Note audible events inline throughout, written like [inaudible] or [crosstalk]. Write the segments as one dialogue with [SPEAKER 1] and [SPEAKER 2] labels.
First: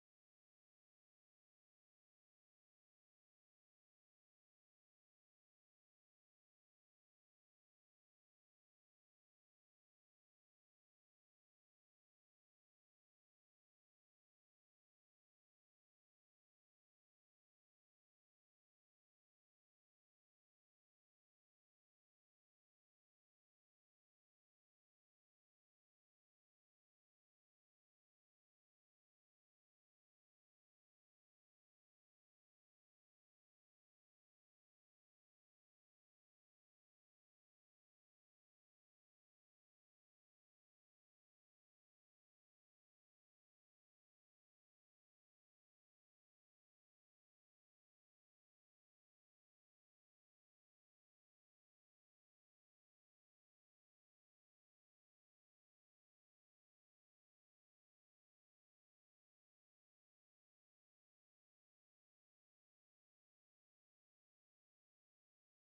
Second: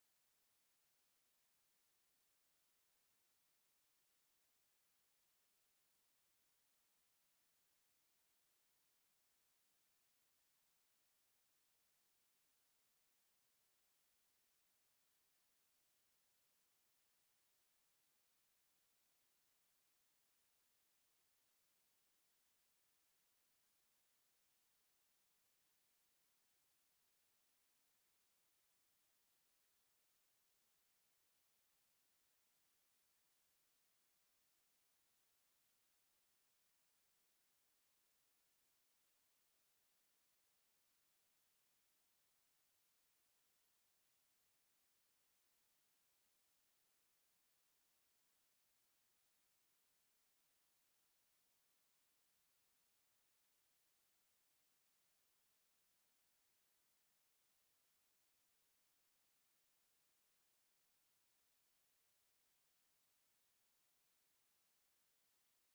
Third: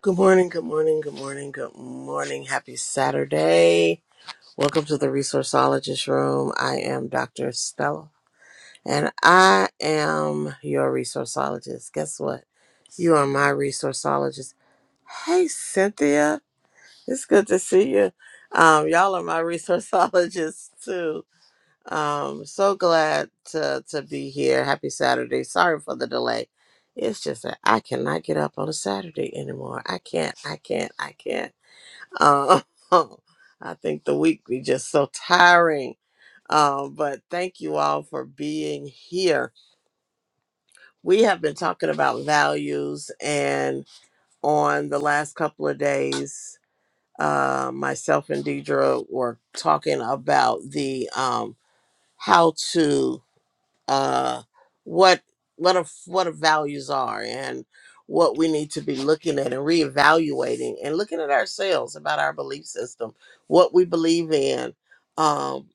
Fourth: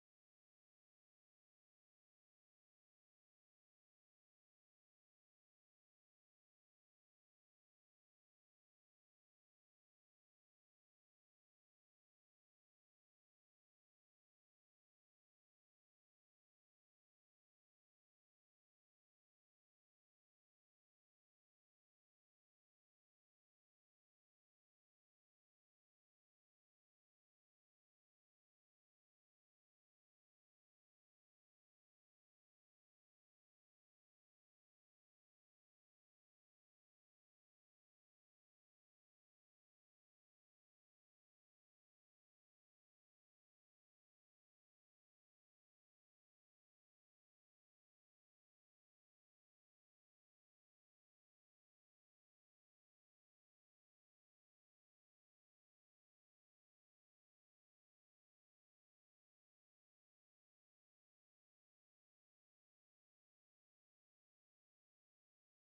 [SPEAKER 1] Good morning, good morning, good morning, good morning. Happy Saturday. Welcome to the Resourceologist Room. I am Dr. Stella and I am your resourceologist. Guess what? You are my resourceologist. Hey, Cynthia. It's good to see you. Um, y'all are my [laughs] resourceologists too. Um, so glad to to be here. Happy Saturday. Sorry for the delay. It's just that I cannot get up on a Saturday anymore. I can't. I can't. I can't. Um, [laughs] I think the week be just so tiring. Um, but thank you all for being here. We have been talking about values, and on the last couple of days, uh, myself and Deidre were talking about the um, how to uh, what what our what our values are and what we need to be looking at and reevaluating and looking at ourselves about our belief system, what we believe in, um,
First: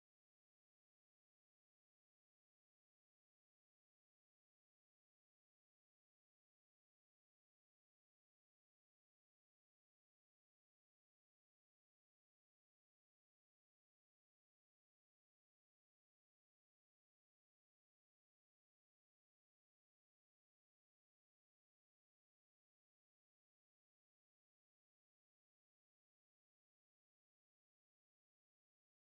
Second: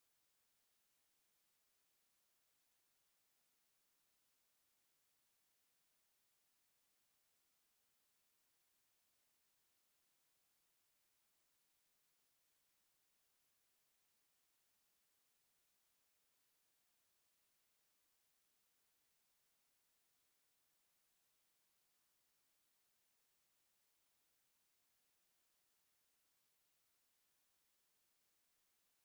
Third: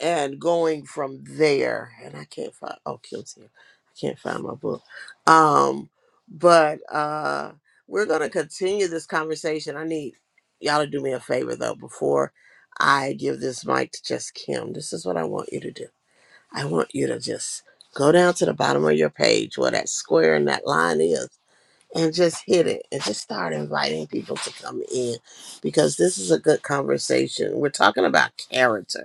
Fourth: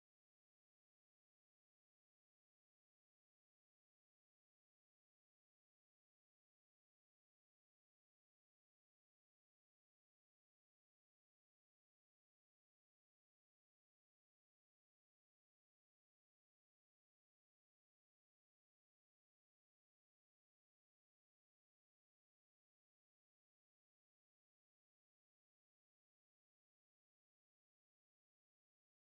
[SPEAKER 1] and going from there. And I can't find oh Kim's here. I can't find my book. Um, but uh, we're gonna continue this conversation. I need y'all to do me a favor though before I give this mic to just Kim. This is what I want you to do I want you to just go down to the bottom of your page where that square and that line is and just hit it and just start inviting people to come in because this is a good conversation. We're talking about character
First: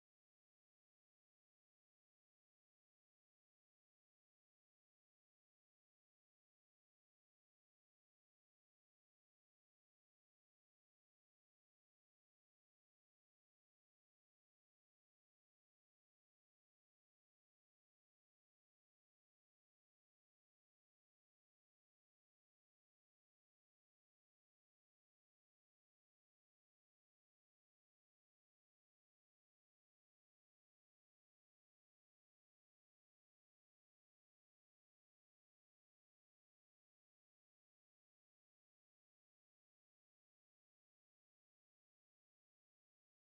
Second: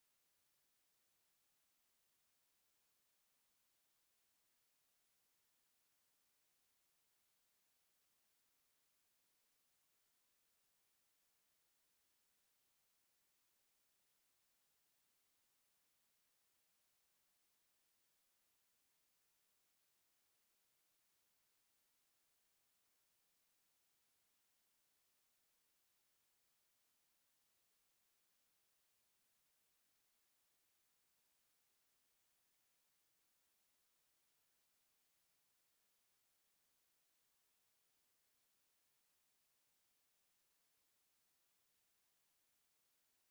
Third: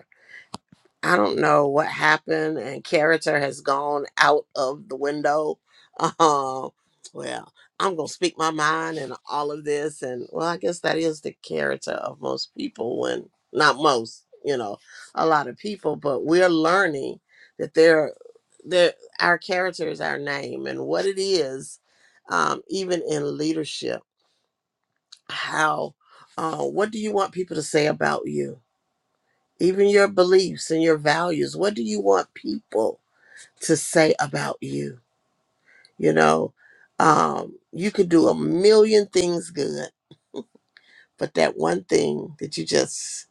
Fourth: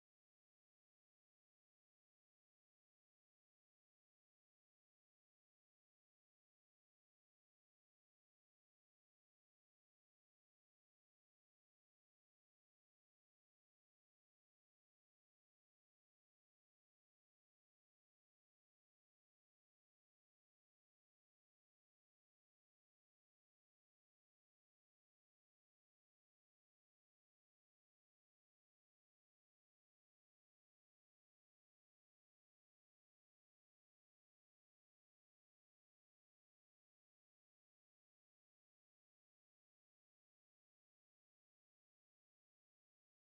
[SPEAKER 1] I don't know what happened, and character has gone out of the window. Um, well, I'm gonna speak my mind and all of this, and well, I guess that is the character of most people. When not most, you know, a lot of people, but we're learning that there, there, our character is our name, and what it is, um, even in leadership, how, uh, what do you want people to say about you? even your beliefs and your values. What do you want people to say about you? You know, um, you could do a million things good, but that one thing that you just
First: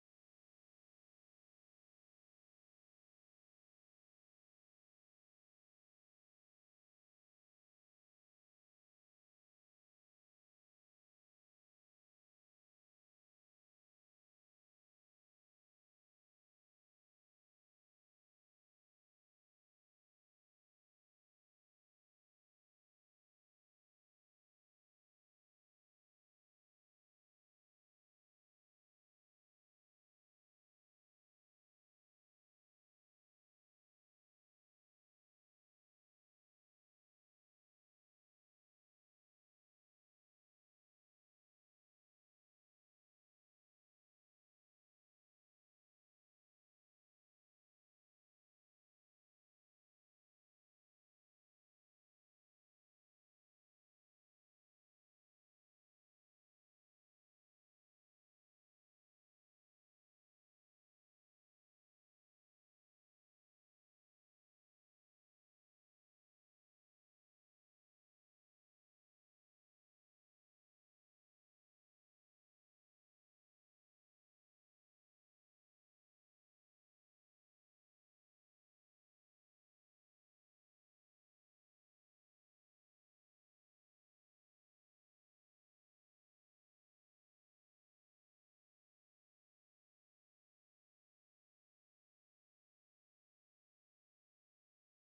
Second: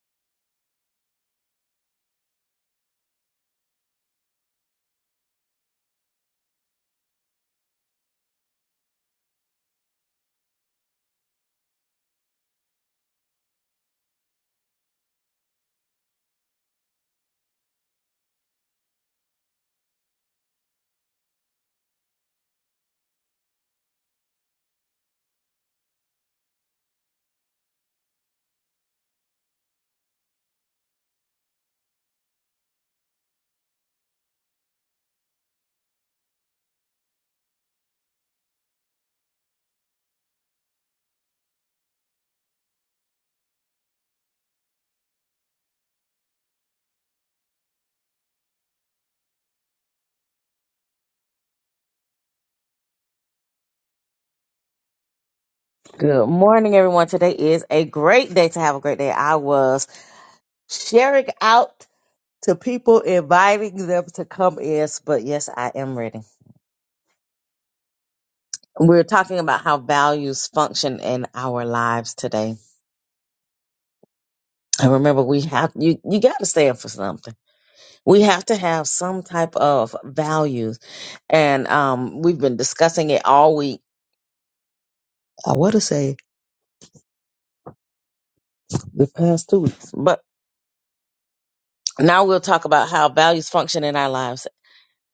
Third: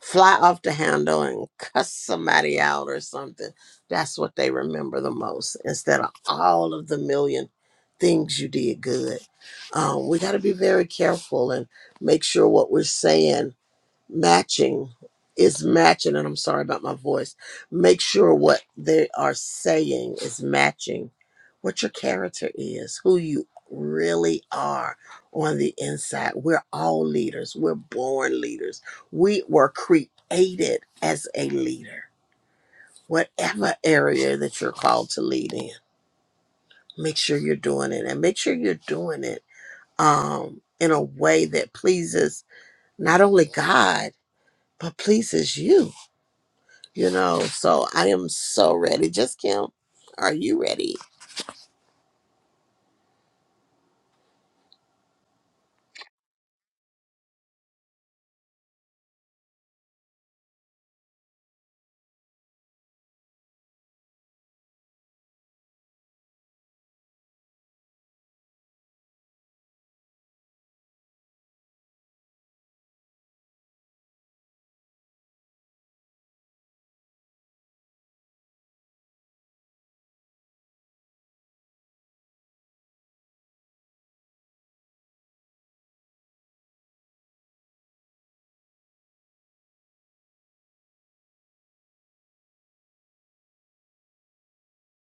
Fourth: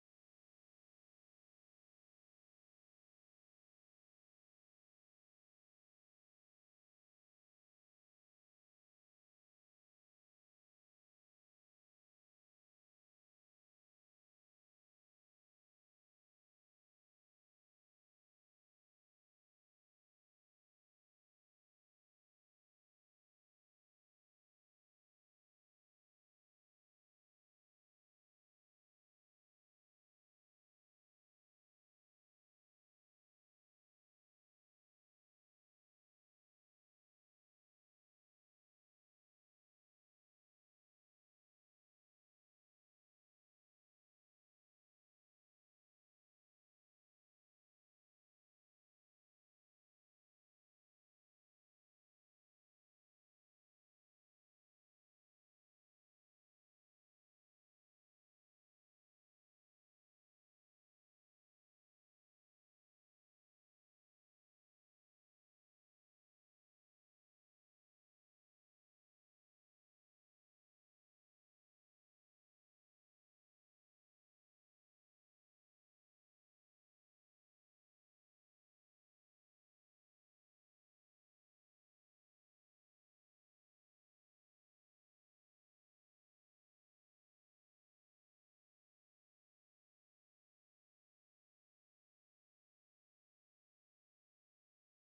[SPEAKER 1] fly off the handle and cuss somebody out or something, that's what they remember the most instead of all of the million things you did good. Um, we got to be very careful and make sure what we're saying matching is matching and i'm sorry about my voice make sure what they are saying is matching what your character is who you really are on the inside we're all leaders we're born leaders we were created as a leader whatever area that you're called to lead in make sure you're doing it and make sure you're doing it um in a way that pleases not only god but pleases you You know, so I am so ready. Just Kim, are you ready?
[SPEAKER 2] Good morning, everyone. Today is a great day to have a great day. I was sharing out to people, inviting them to come in, but yes, I am ready. We're talking about how values function in our lives today. And remember, we have you you gotta stand for something. We have to have some type of values. And um we've been discussing it all week. I wanna say the past two weeks. But now we'll talk about how values function in our lives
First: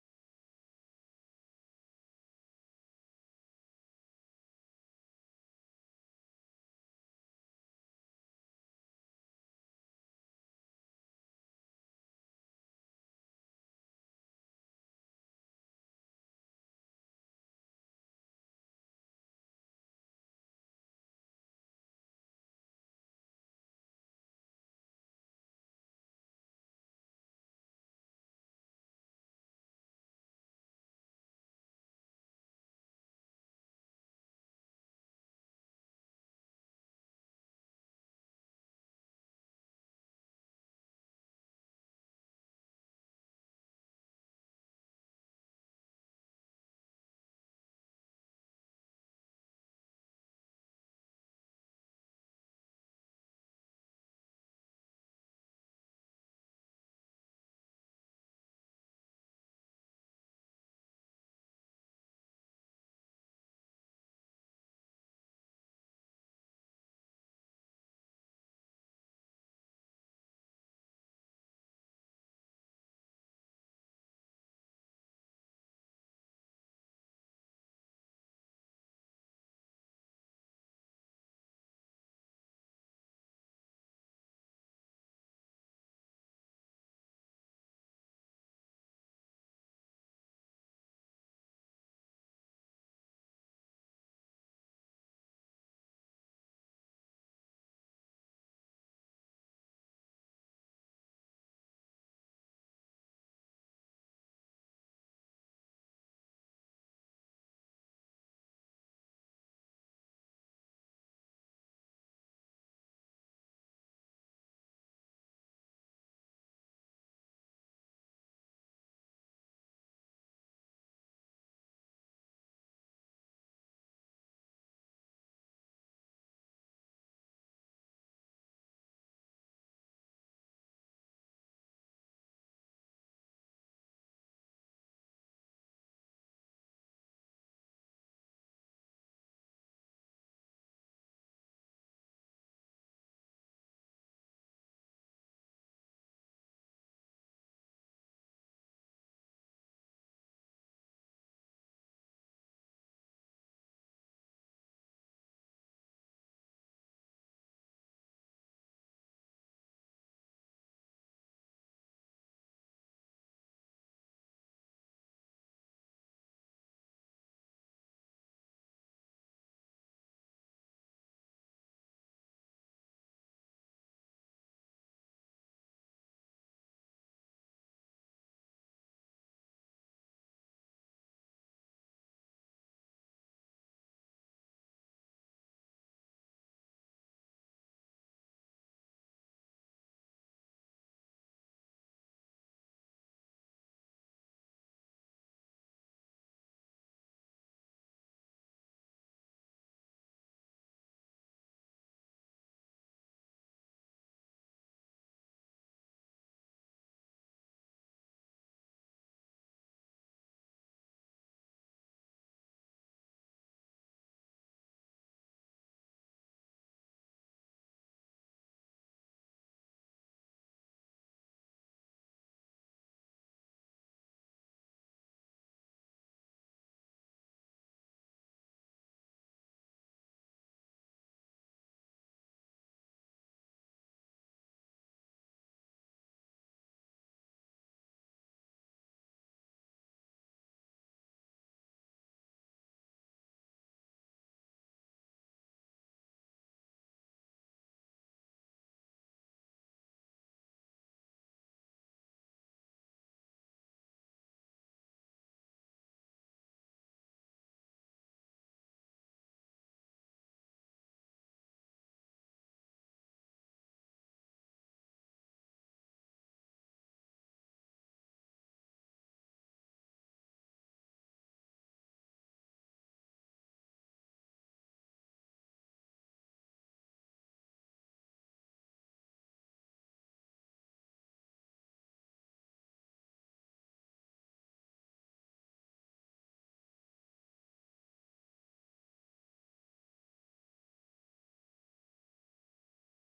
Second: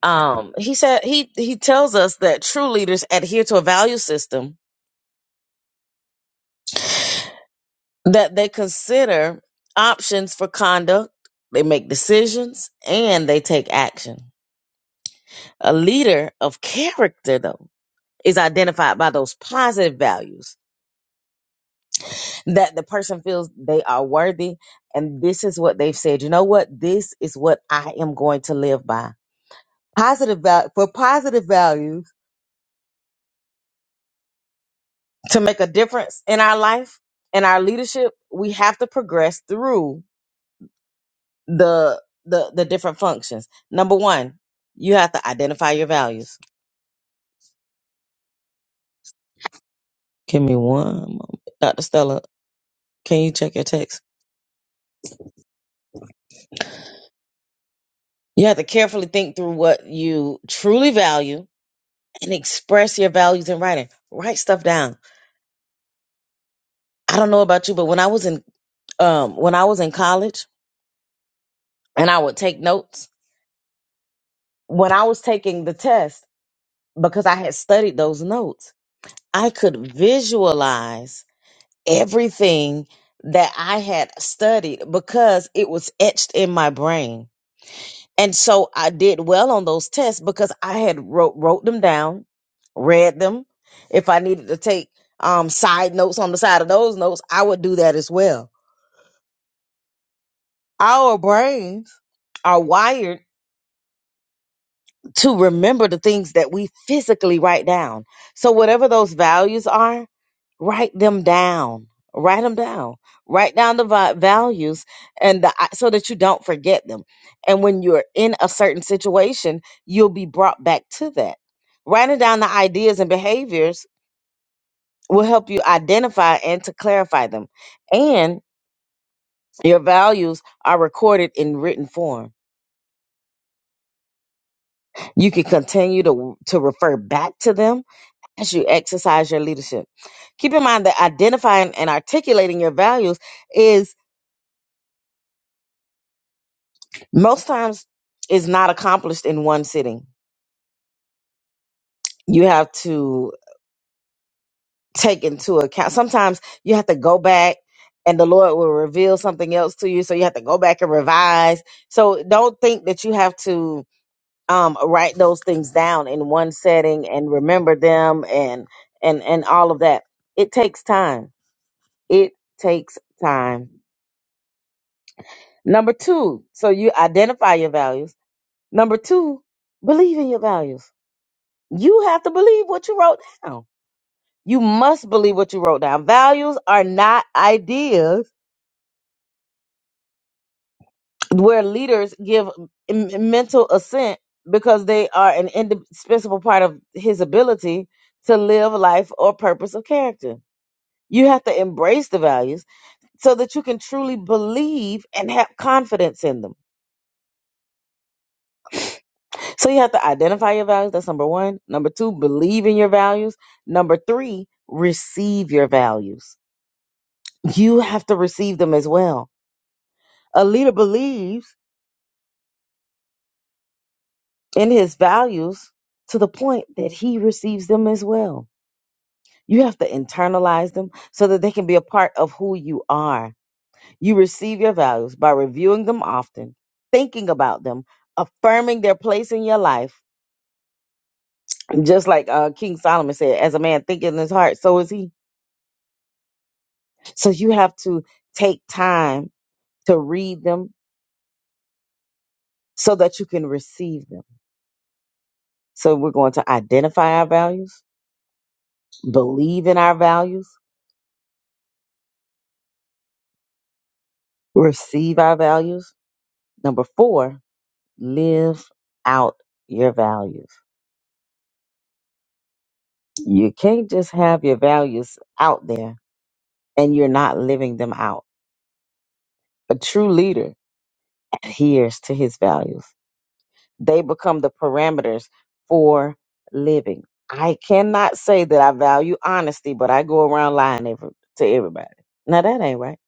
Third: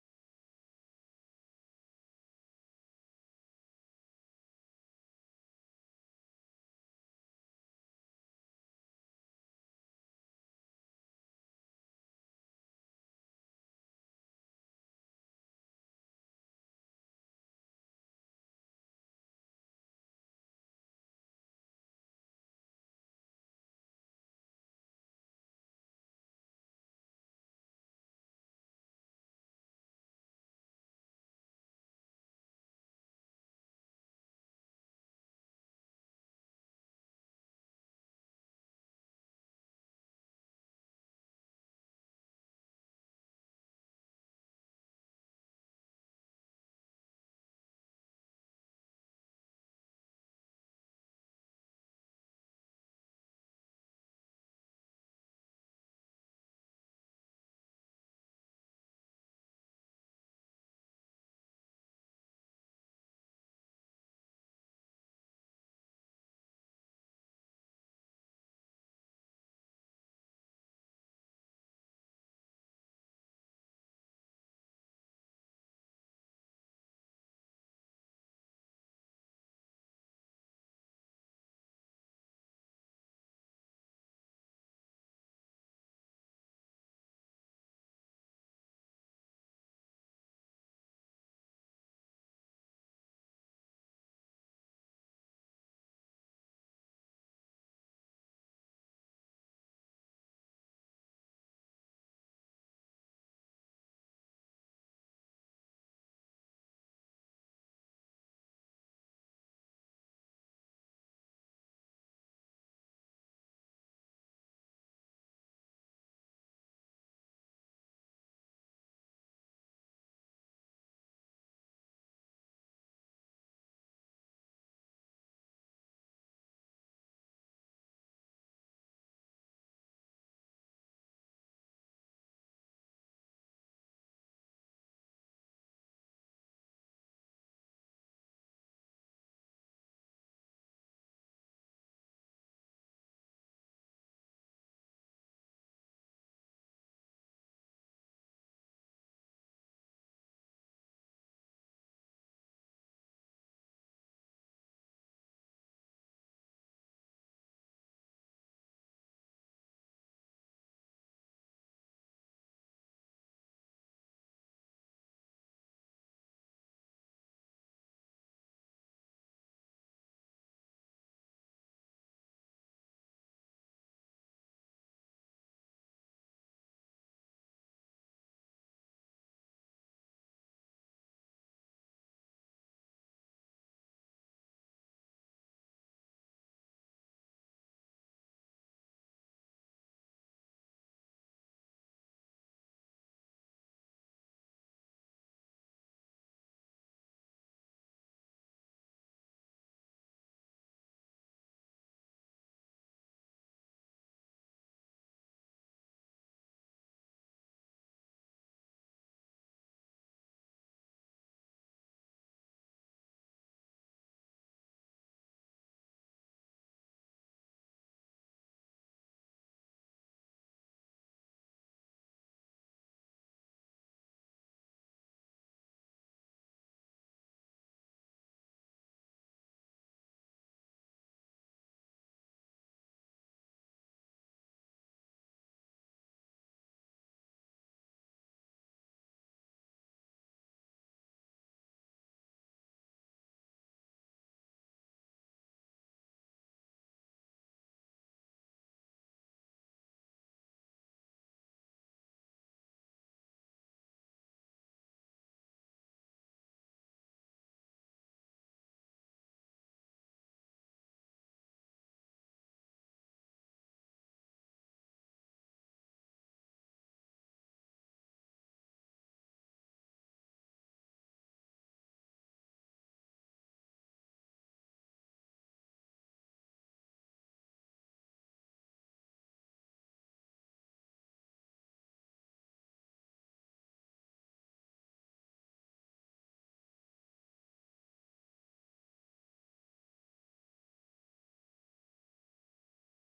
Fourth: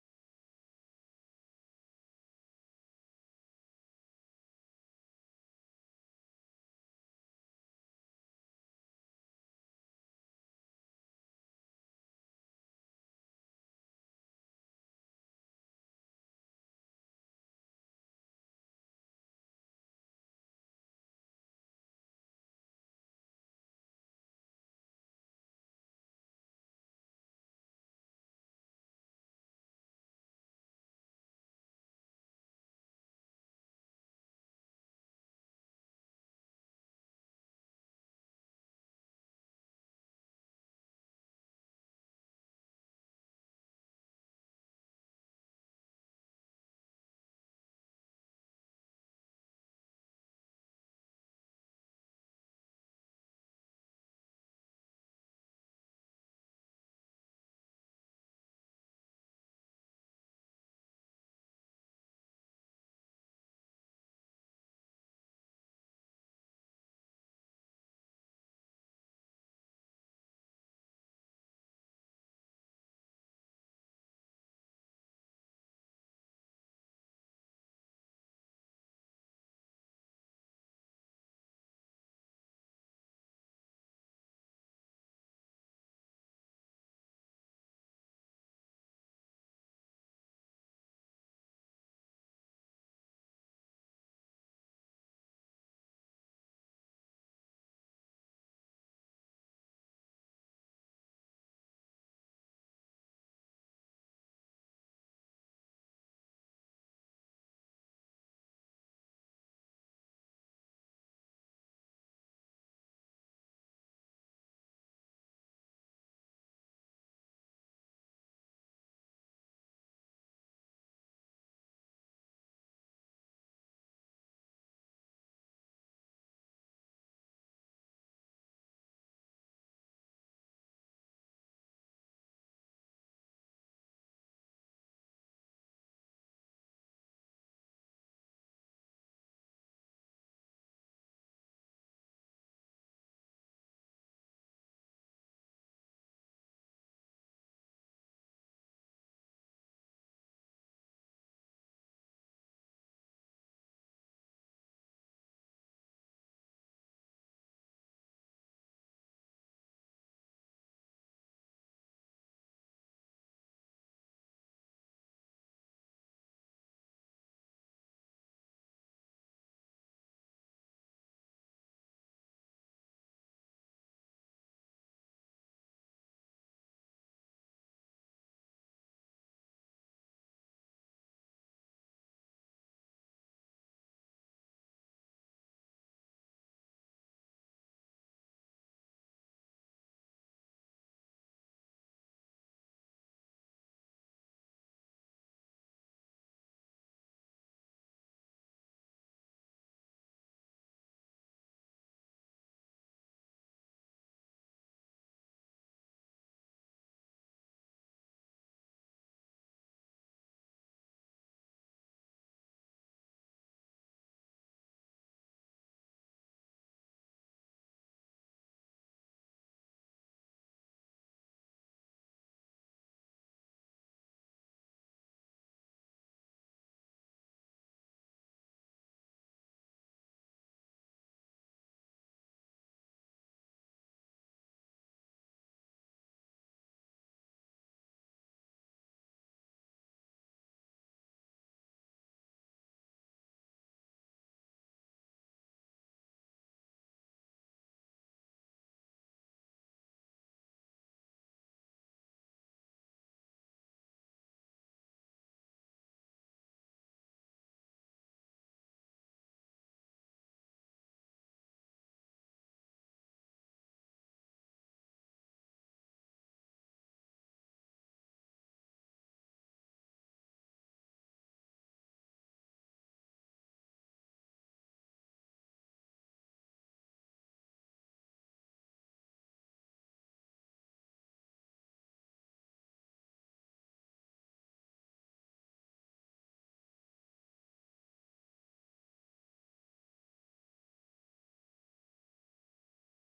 [SPEAKER 2] Um, he said he he tells us that true leaders adhere to a value system that they consider options for conduct, they make decisions, and they take action. A leader of character, though, is identified by those positive values that the person feels they are worthy, and this is what they've said. You know what? This is what I am going to live by. Positive value for positive values to make a difference in our life and our leadership, we have to progress through the the the different functions. Number one, you have to identify your values. Give me one moment. Dr. Stella, can you check your text? You have to carefully think through what you truly value and express your values in writing. Write stuff down. I don't know about you, but when I was in um when I was in college and I would take notes, when I was taking the test, because I had studied those notes. I could visualize everything that I had studied because it was etched in my brain. And so I did well on those tests because I had wrote wrote them down, read them. If I needed to take um side notes on the side of those notes, I would do that as well. Our brains are wired to remember the things that we physically write down. So whatever those values are, write them down. Write them down. Write down the vi- values and the so that you don't forget them. And when you're in a certain situation, you'll be brought back to that. Writing down the ideas and behaviors will help you identify and to clarify them. And your values are recorded in written form. You can continue to to refer back to them as you exercise your leadership. Keep in mind that identifying and articulating your values is most times is not accomplished in one sitting. You have to take into account. Sometimes you have to go back and the Lord will reveal something else to you. So you have to go back and revise. So don't think that you have to um, write those things down in one setting and remember them and and and all of that. It takes time. It takes time Number two, so you identify your values. Number two, believe in your values. You have to believe what you wrote down. You must believe what you wrote down. Values are not ideas where leaders give m- mental assent because they are an indispensable part of his ability to live life or purpose of character. You have to embrace the values so that you can truly believe and have confidence in them So you have to identify your values. That's number one. Number two, believe in your values. Number three, receive your values. You have to receive them as well. A leader believes in his values to the point that he receives them as well. You have to internalize them so that they can be a part of who you are. You receive your values by reviewing them often, thinking about them, affirming their place in your life. Just like uh, King Solomon said, as a man thinketh in his heart, so is he So you have to take time to read them so that you can receive them. So we're going to identify our values, believe in our values, receive our values. Number four, live out your values. You can't just have your values out there and you're not living them out. A true leader adheres to his values. They become the parameters for living. I cannot say that I value honesty, but I go around lying every, to everybody. Now that ain't right.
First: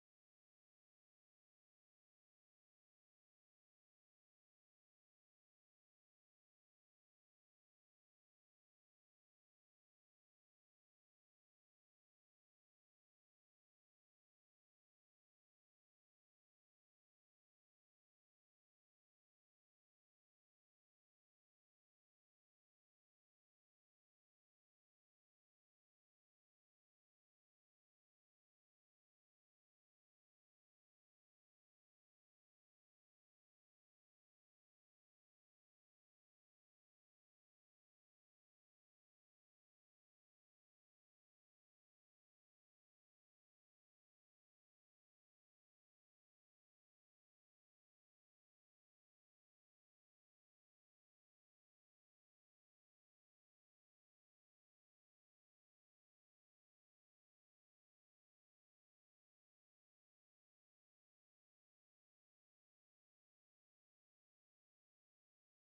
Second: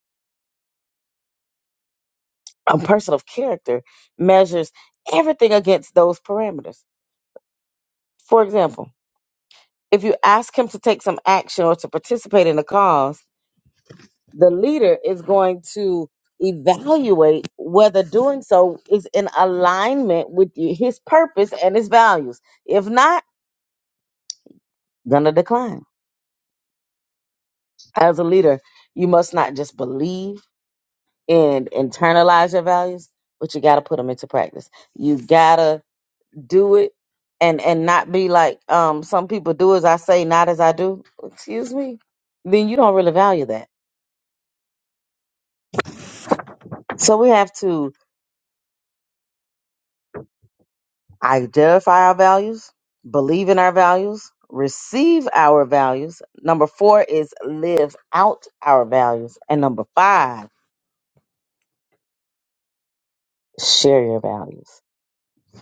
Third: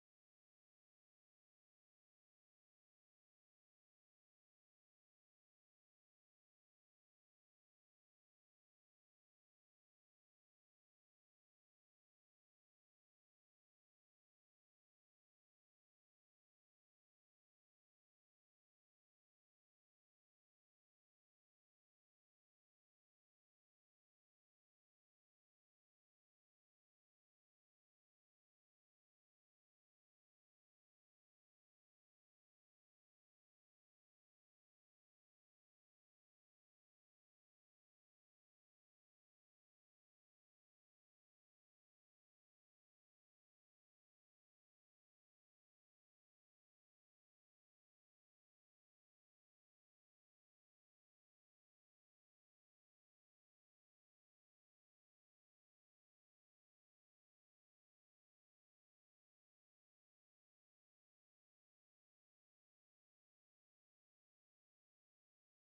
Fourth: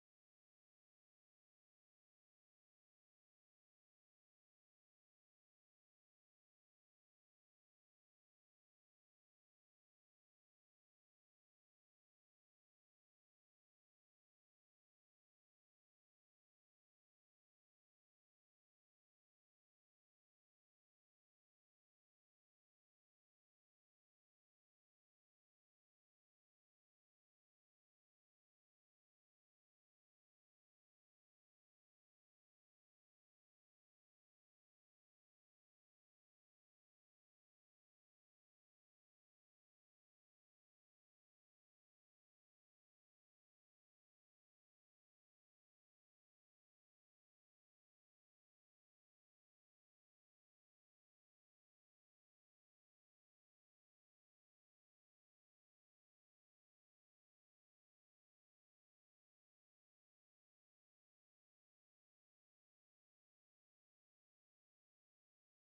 [SPEAKER 2] A person of character measures everything against those parameters. For example, if you ask him to take some action or to participate in a cause, the leader is going to evaluate whether doing so is in alignment with y- his purpose and his values. If not, gonna decline. as a leader, you must not just believe and internalize your values, but you got to put them into practice. You got to do it and and not be like um some people do as I say, not as I do. Excuse me. Then you don't really value that. So we have to identify our values, believe in our values, receive our values. Number 4 is live out our values and number 5, share your values.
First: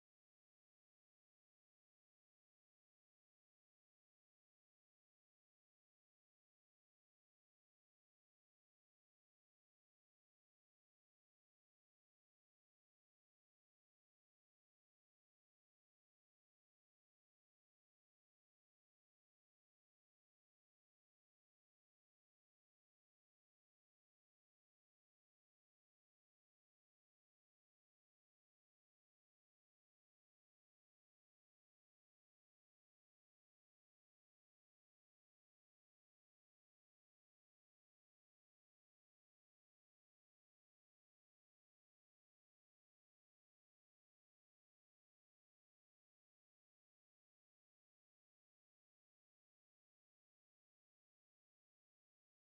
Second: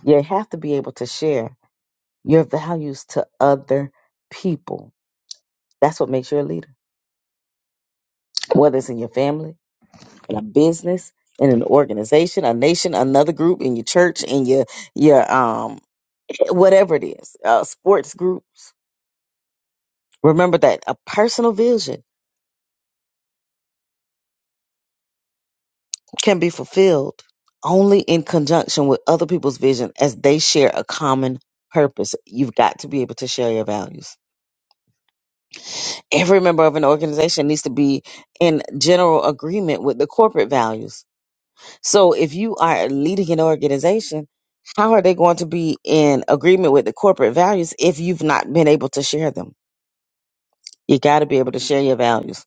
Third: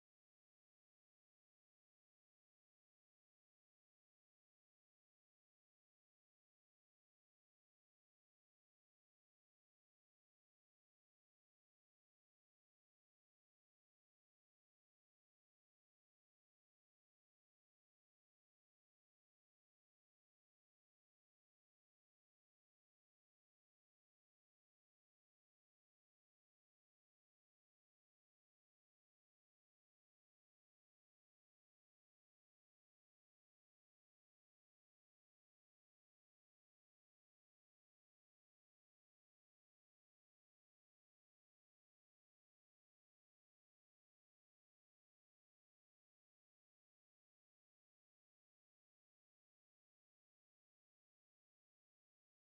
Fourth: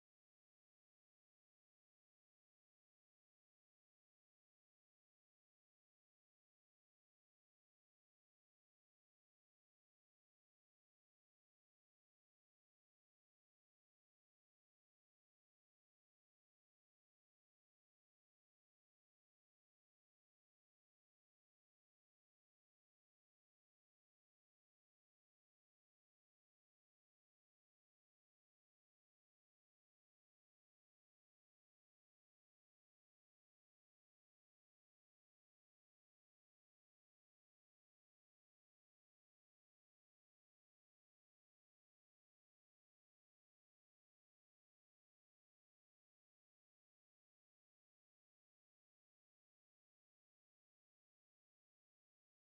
[SPEAKER 2] You have to be able to share your values to other people. That's what makes you a leader, whether it's in your family, in a business, in an organization, a nation, another group, in your church, in your your um whatever it is, uh, sports groups. Remember that a personal vision can be fulfilled only in conjunction with other people's vision as they share a common purpose. You've got to be able to share your values. Every member of an organization needs to be in general agreement with the corporate values So if you are leading an organization, how are they going to be in agreement with the corporate values if you've not been able to share them? You got to be able to share your values.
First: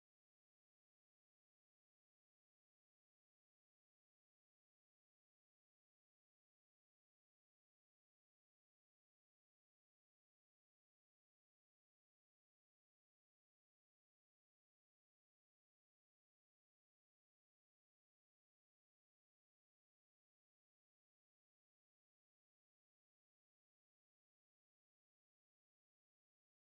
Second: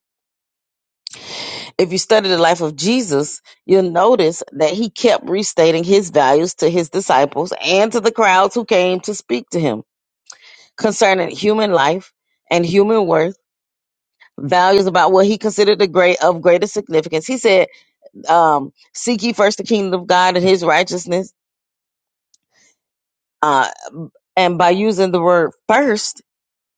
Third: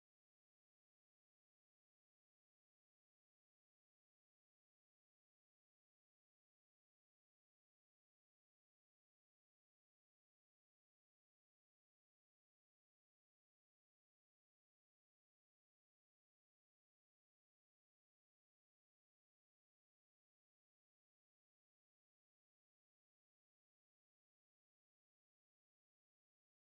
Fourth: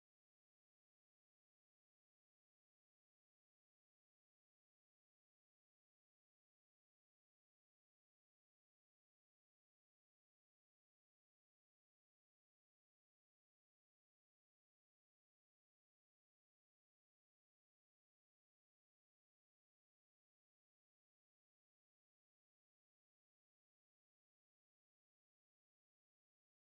[SPEAKER 2] If you study the life of Jesus, you'll notice that he kept restating his values to his disciples and to the crowds who came to speak to him concerning human life and human worth, values about what he considered the great of greatest significance. He said, um, "Seek ye first the kingdom of God and His righteousness." uh, And by using the word first,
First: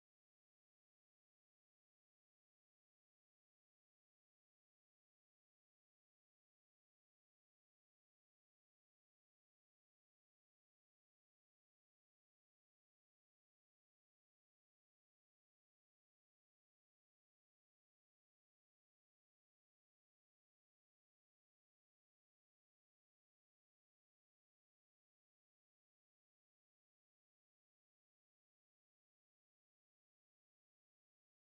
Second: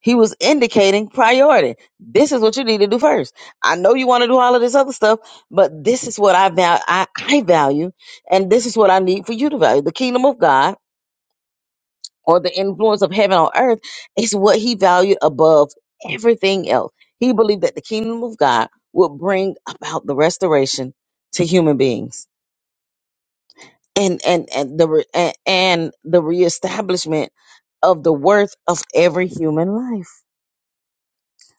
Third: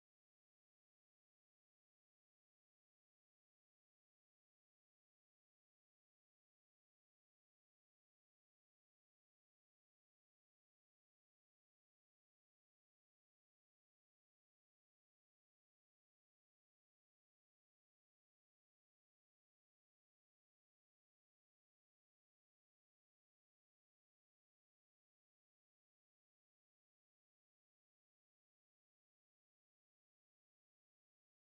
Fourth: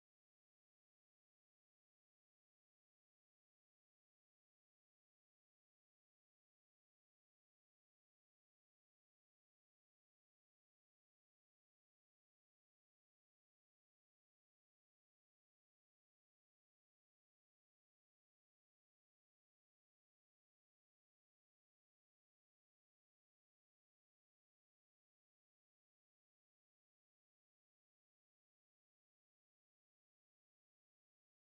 [SPEAKER 2] he was indicating priority. This is what you need to do first. I know you want to do all of this other stuff, but this is what I value. I, I value, and this is what I need for you to value. The kingdom of God or the influence of heaven on earth is what he valued above everything else. He believed that the kingdom of God would bring about the restoration to human beings and and and the re- and, and the reestablishment of the worth of every human life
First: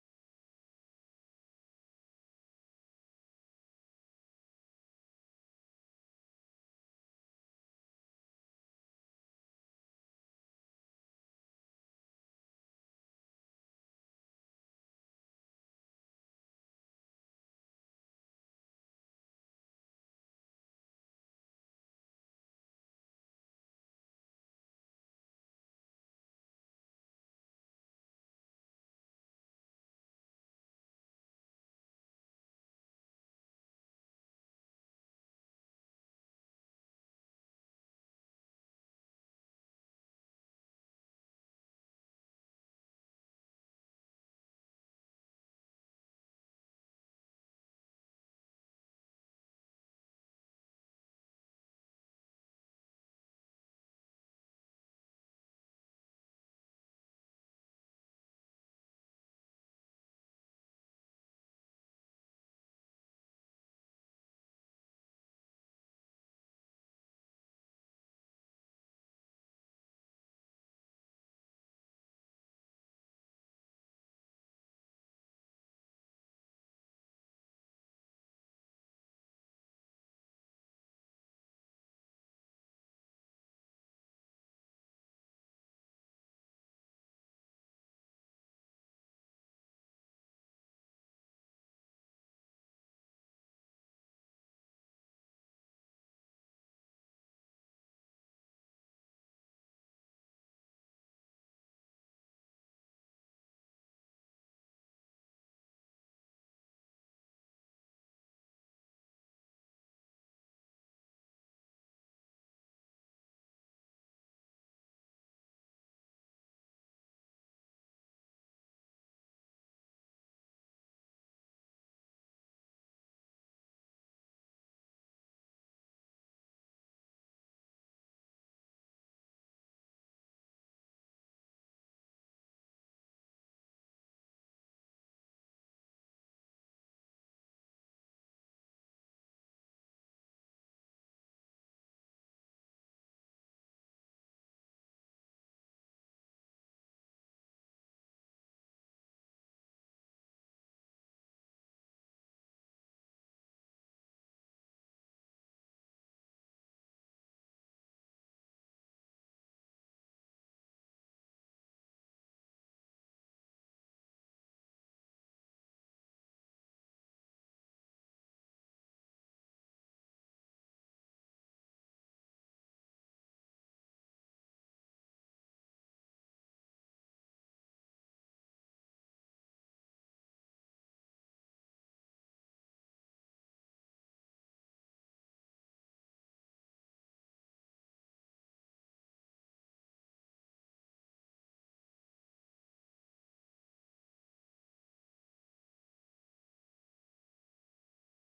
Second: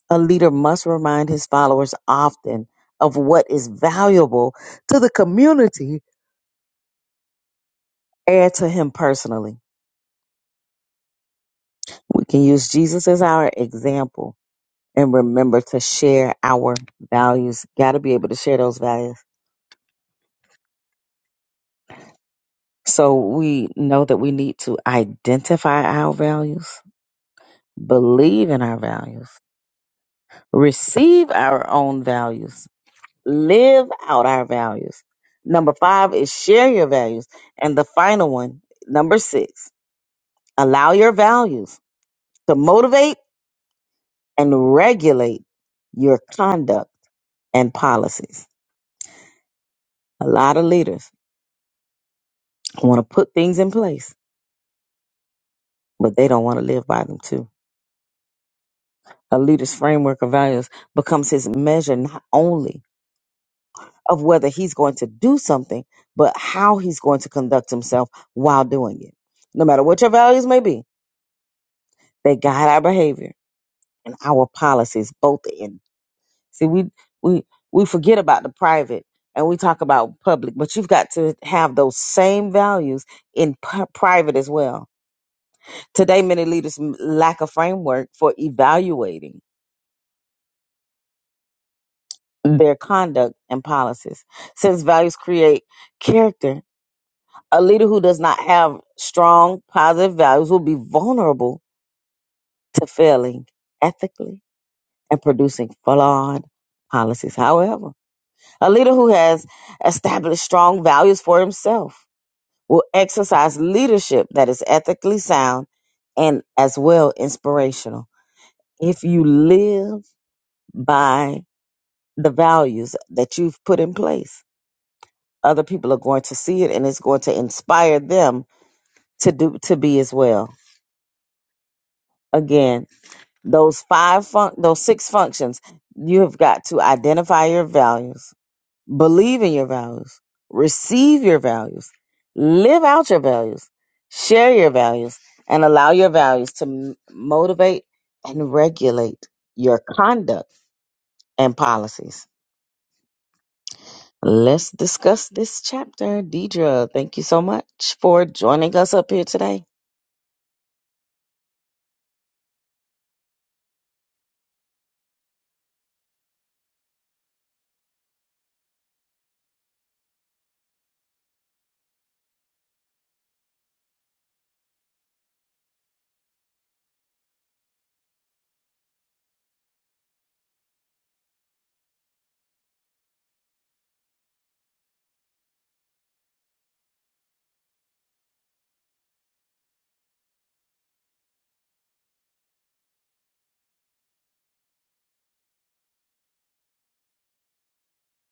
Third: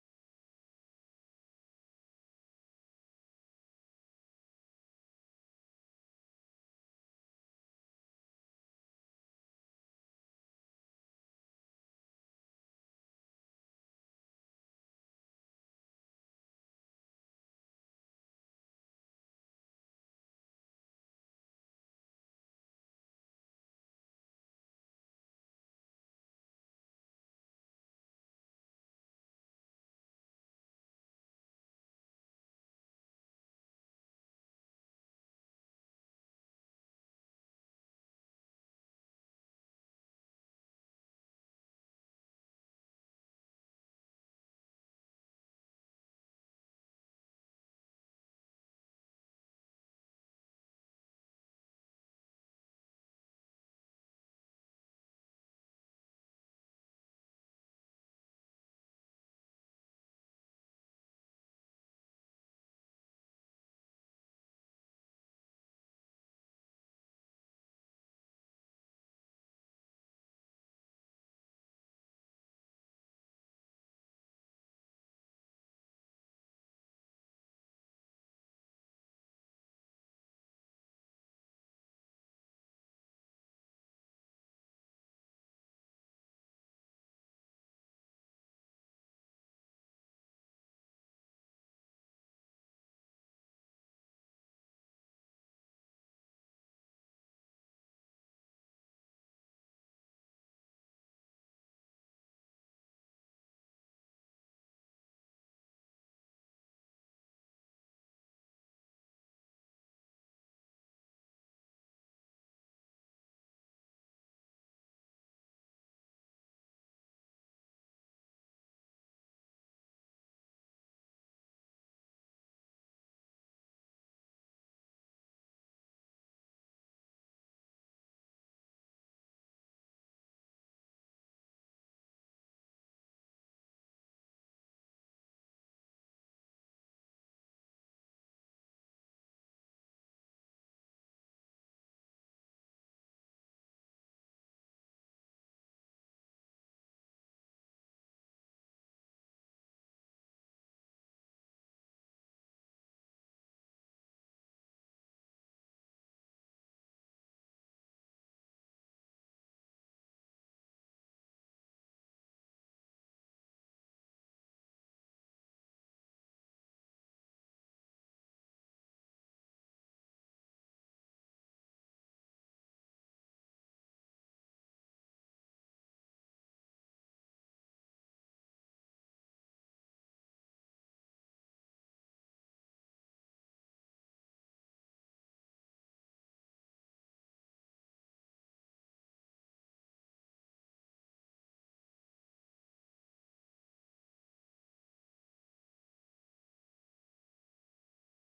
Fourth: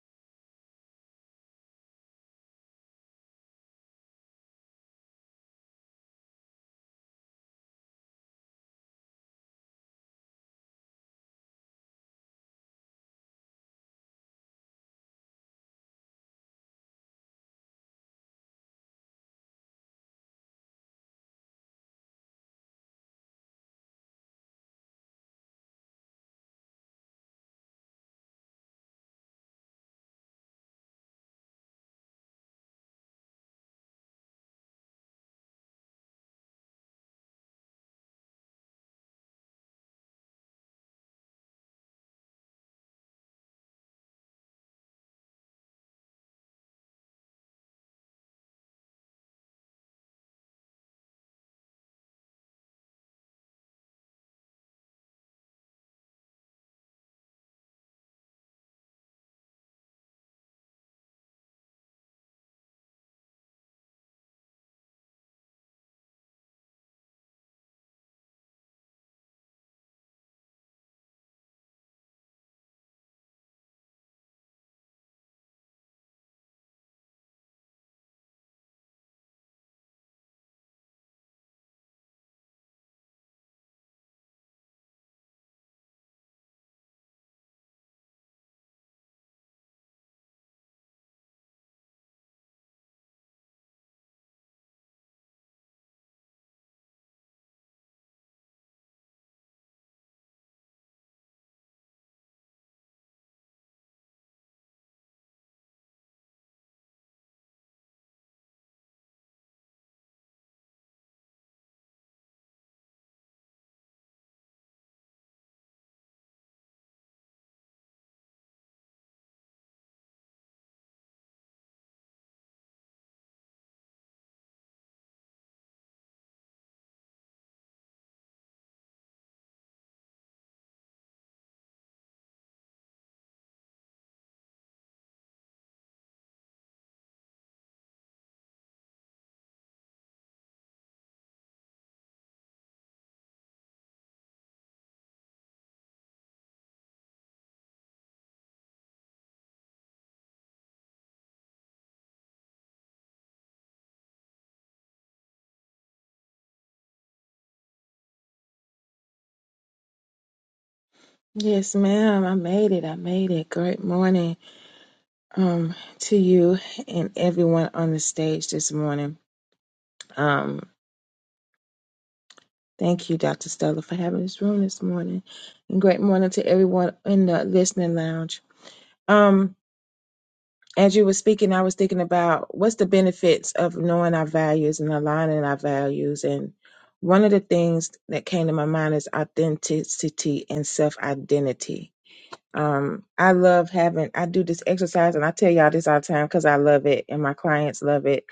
[SPEAKER 2] A leader must remind his followers often of what is valuable to the community and to him personally. We can use Jesus as our example and remember to share our values. Got to be able to share those values. So we know that we need to identify our values, believe in our values, receive our own values, live out our values. Number five is share your values. And the final one, number six. Allow your values to motivate and regulate your conduct and policies. A lot of leaders want to put things in place, but they don't want to live by them too. A leader's framework of values becomes his measure not only of whether he's going to do something, but how he's going to conduct himself while doing it. No matter what your values may be, they guide our behavior and our policies both in. See, we we we forget about the private and we talk about public, but you've got to have those same values in p- private as well. Today, many leaders m- lack a framework for evaluating their conduct and policies. Since values create character, a leader who does not have strong positive values will be vulnerable to failing ethically and producing flawed policies. However, a leader who has established strong values for himself will exercise leadership that is ethically sound and as well inspirational. If you live by the values that you've put in place, other people are going to see it and it's going to inspire them to do to be as well. Again, those five fun- those six functions, you have got to identify your values Believe in your values. Receive your values. Live out your values. Share your values and allow your values to m- motivate and regulate your conduct and policies. Let's discuss this chapter. Deidre, thank you so much for joining us up here today.
[SPEAKER 3] Yes, ma'am. I made it. I made it. Great morning um, to you and everyone on the stage this morning. Um, thank you, Dr. Stella, for having this room this morning. And great morning to everyone in the listening lounge. Um, as you were speaking, I was thinking about what's the benefits of knowing our values and aligning our values. And one of the things that came to my mind is authenticity and self identity Um, I love having, I do this exercise and I tell y'all this all the time because I love it and my clients love it.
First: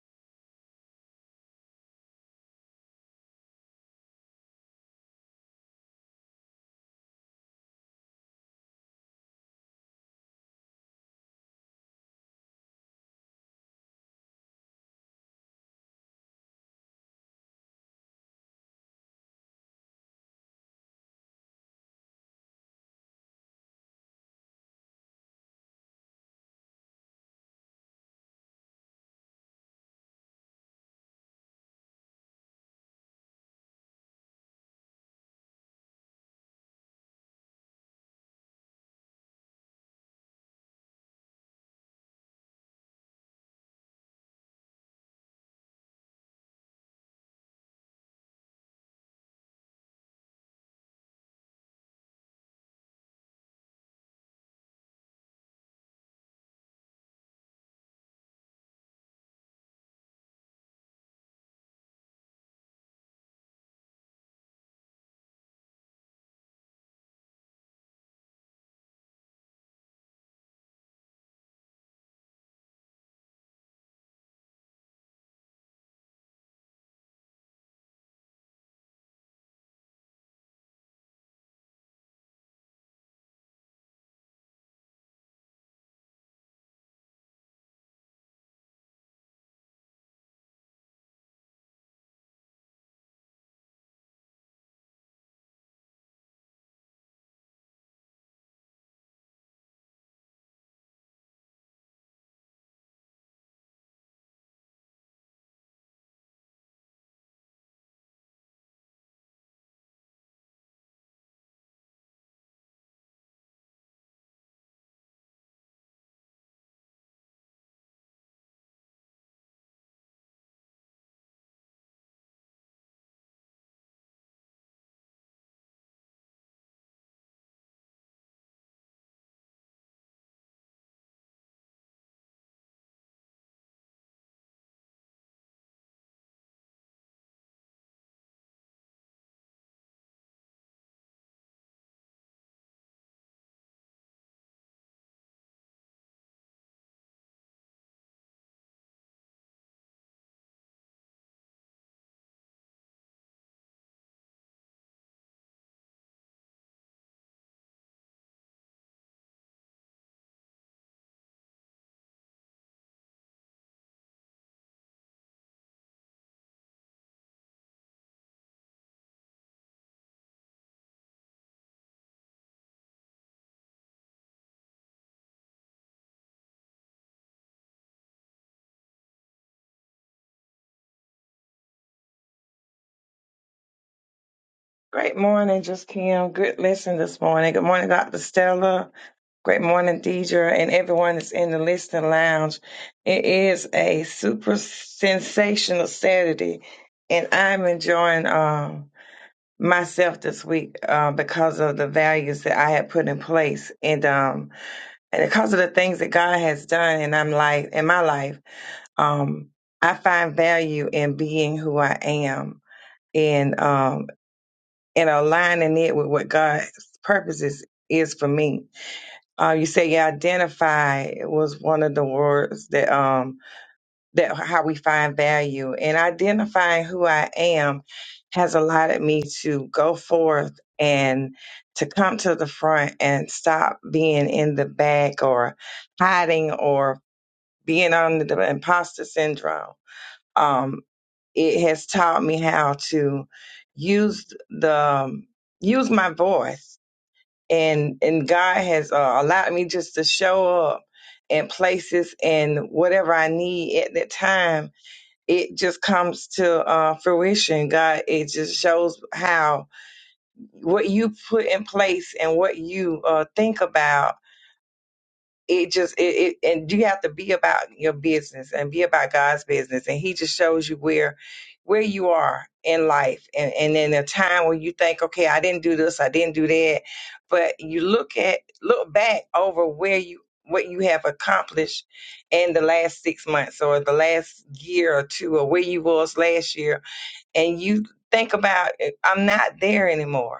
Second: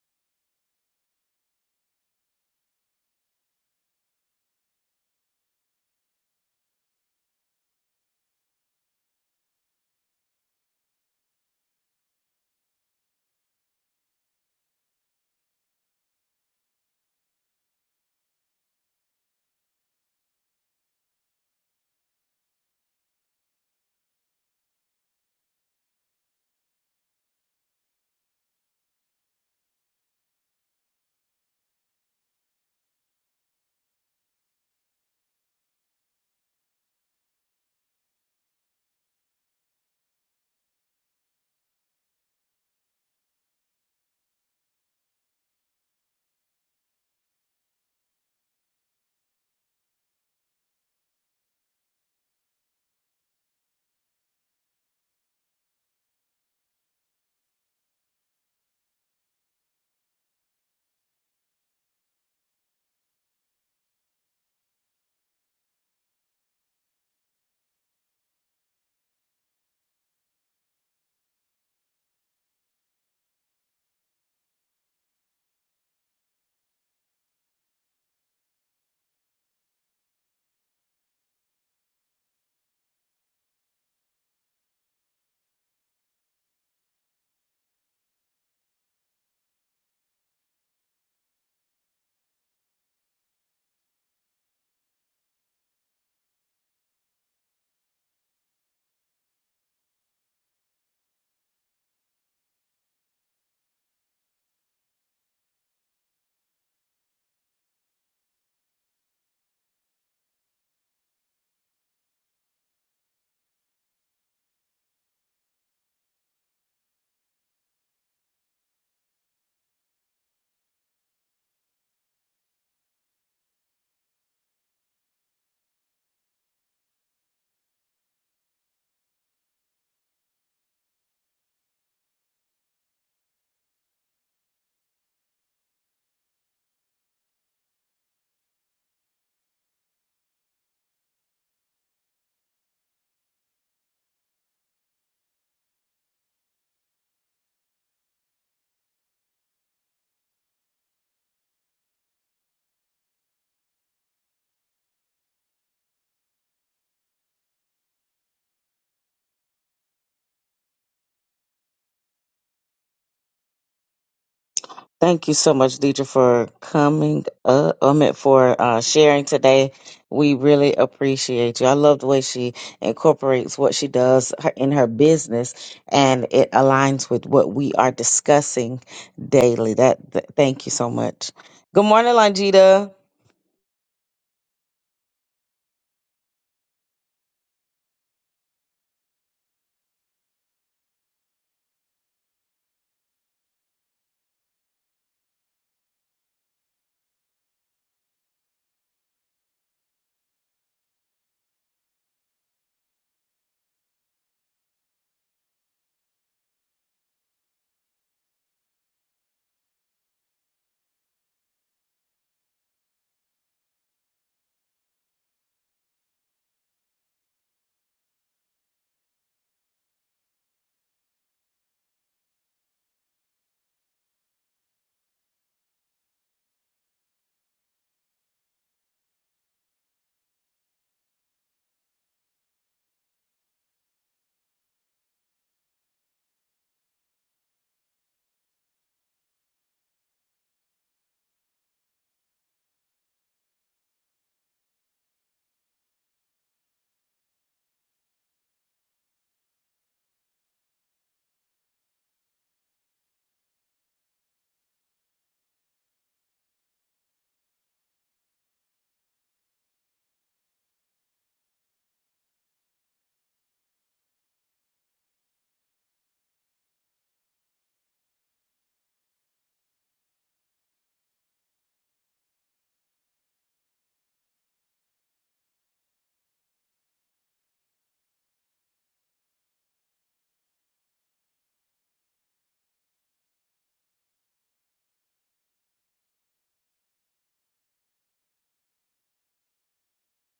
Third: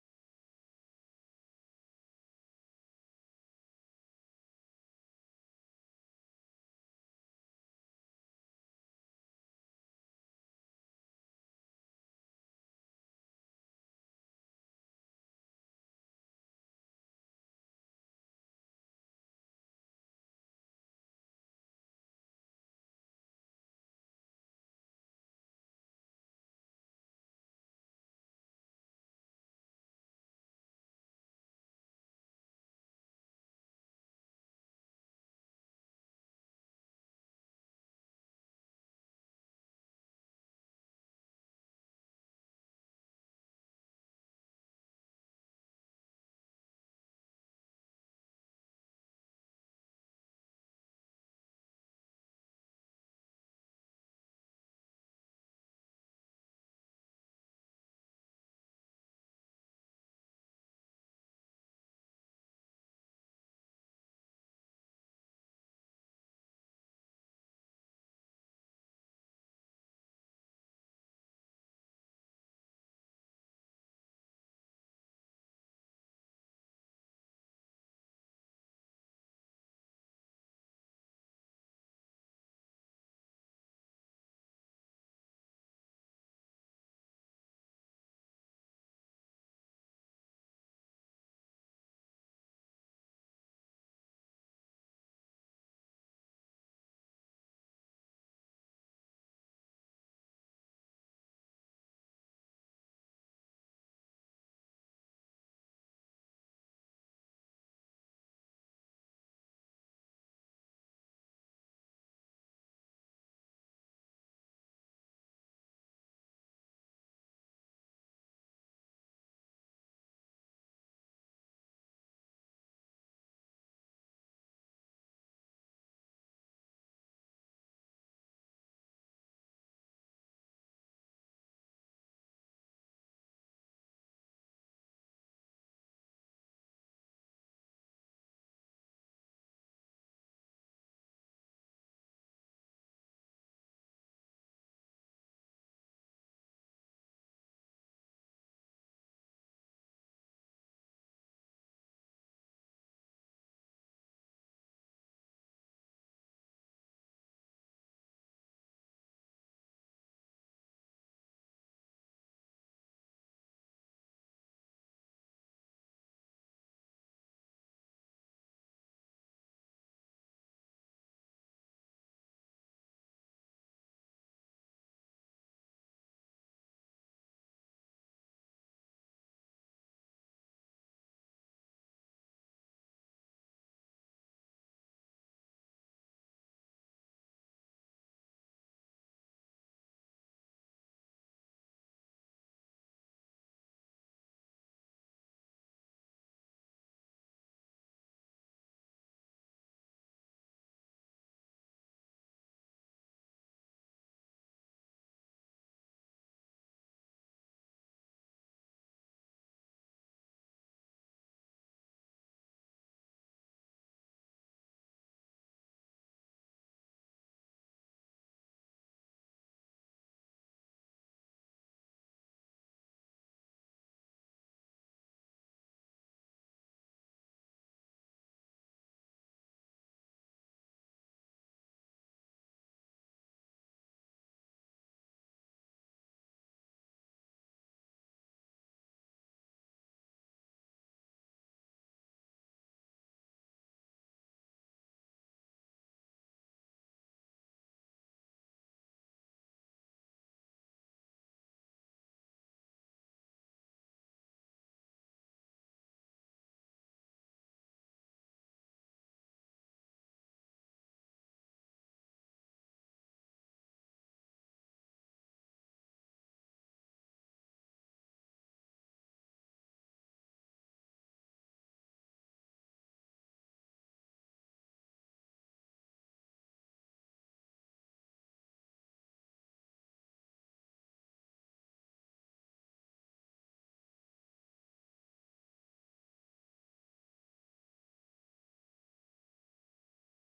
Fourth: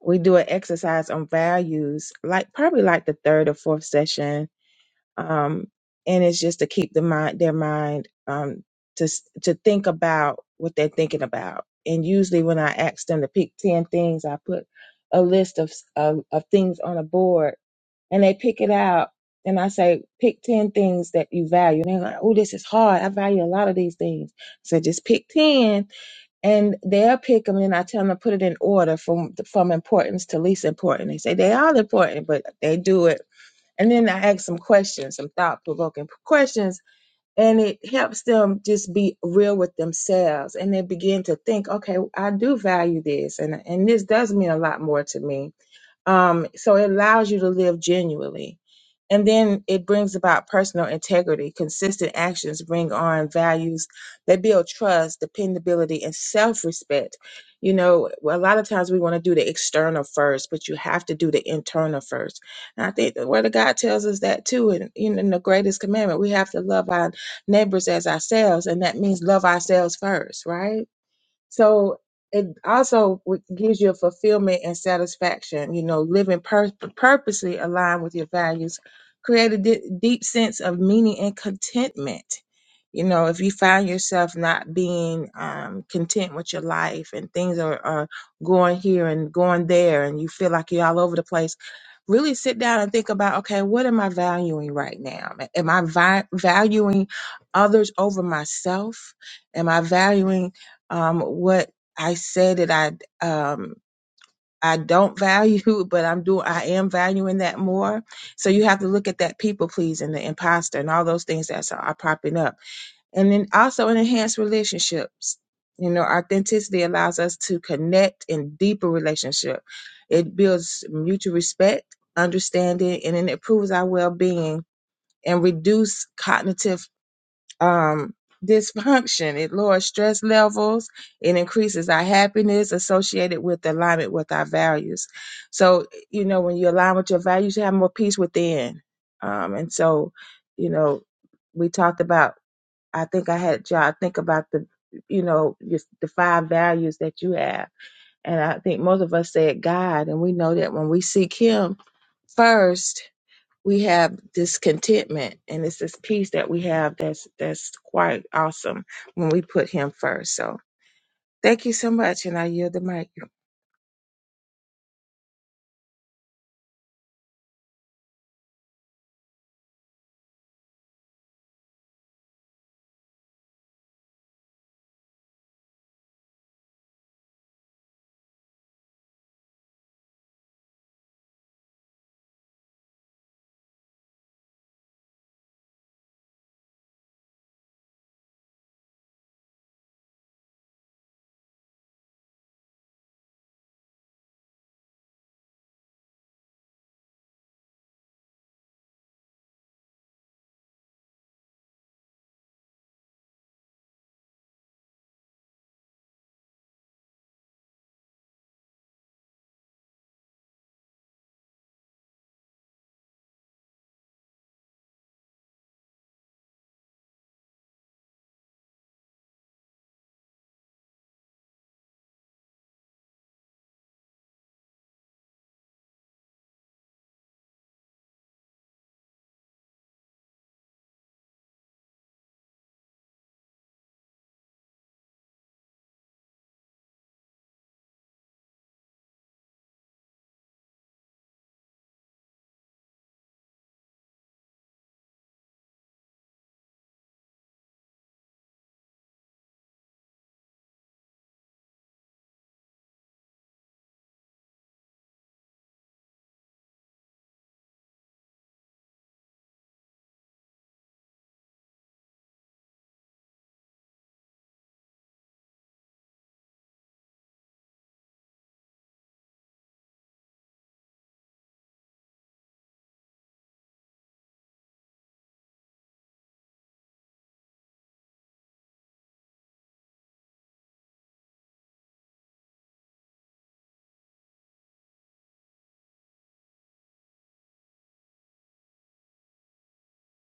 [SPEAKER 3] We do an exercise on values, like probably like the third or fourth session um, and it's just to keep the mind their mind um, to s- to think about what they're thinking about. And usually, when I ask them to pick ten things, I put a list of s- of, of things on a board, and they pick it out. And I say, pick ten things that you value. And they're like, "Oh, this is hard. I value a lot of these things." So just pick ten, and they'll pick them. And I tell them to put it in order from from importance to least important. They say they all important, but they do it and then I ask some questions, some thought provoking questions, and it helps them just be real with themselves. And they begin to think, okay, I do value this, and, and this does mean a lot more to me um, so it allows you to live genuinely. And then it brings about personal integrity. Consistent actions bring on values that build trust, dependability, and self respect. You know, a lot of times we want to do the external first, but you have to do the internal first. And I think the Word of God tells us that too. And in, in the greatest commandment, we have to love our neighbors as ourselves. And that means love ourselves first, right? So it also w- gives you a fulfillment and satisfaction, you know, living pur- purposely aligned with your values, create a di- deep sense of meaning and contentment. You know, if you find yourself not being um, content with your life and things are, are going here and going there and you feel like you're all over the place, really sit down and think about okay, what am I valuing right now? Am I vi- valuing others over myself? Am I valuing um, what I say that I um, I don't value, [laughs] but I'm doing I am valuing that more. So you have to look at that people pleasing, the imposter, and all those things that are popping up, and then also in enhanced relationships. You know, authenticity allows us to connect in deeper relationship. It builds mutual respect, understanding, and then it improves our well being and reduce cognitive um, dysfunction. It lowers stress levels. It increases our happiness associated with alignment with our values. So, you know, when you align with your values, you have more peace within. Um, and so, you know, we talked about, I think I had y'all think about the, you know, just the five values that you have. And I think most of us said God, and we know that when we seek Him first, we have this contentment and it's this peace that we have that's that's quite awesome when we put him first so thank you so much and i yield the mic
[SPEAKER 2] Thank you so much, Deidre, for coming up. I mean, for uh, sharing today. We really appreciate you. I love the way she incorporates what she does her- in her business, and it aligns with what we are discussing daily. That, th- thank you so much. Good morning, Longita.
[SPEAKER 4] Great morning, just Kim. Good listen this morning. Good morning, Dr. Stella. Great morning, Deidre, and everyone that's in the listening lounge. It is a super sensational Saturday, and I'm enjoying um, myself this week uh, because of the values that I had put in place, and um, and because of the things that God has done And I'm like in my life. Um, I find value in being who I am. And um, and aligning it with what God's purposes is for me. Uh, you say you identify was one of the words that um that how we find value and identifying who I am has allowed me to go forth and to come to the front and stop being in the back or hiding or being under the imposter syndrome. Um, it has taught me how to use the um, use my voice and and god has uh, allowed me just to show up in places and whatever i need at that time it just comes to uh, fruition god it just shows how what you put in place and what you uh, think about it just it, it and you have to be about your business and be about God's business and he just shows you where where you are in life and and in a time when you think okay I didn't do this I didn't do that but you look at look back over where you what you have accomplished in the last 6 months or the last year or two or where you was last year and you think about I'm not there anymore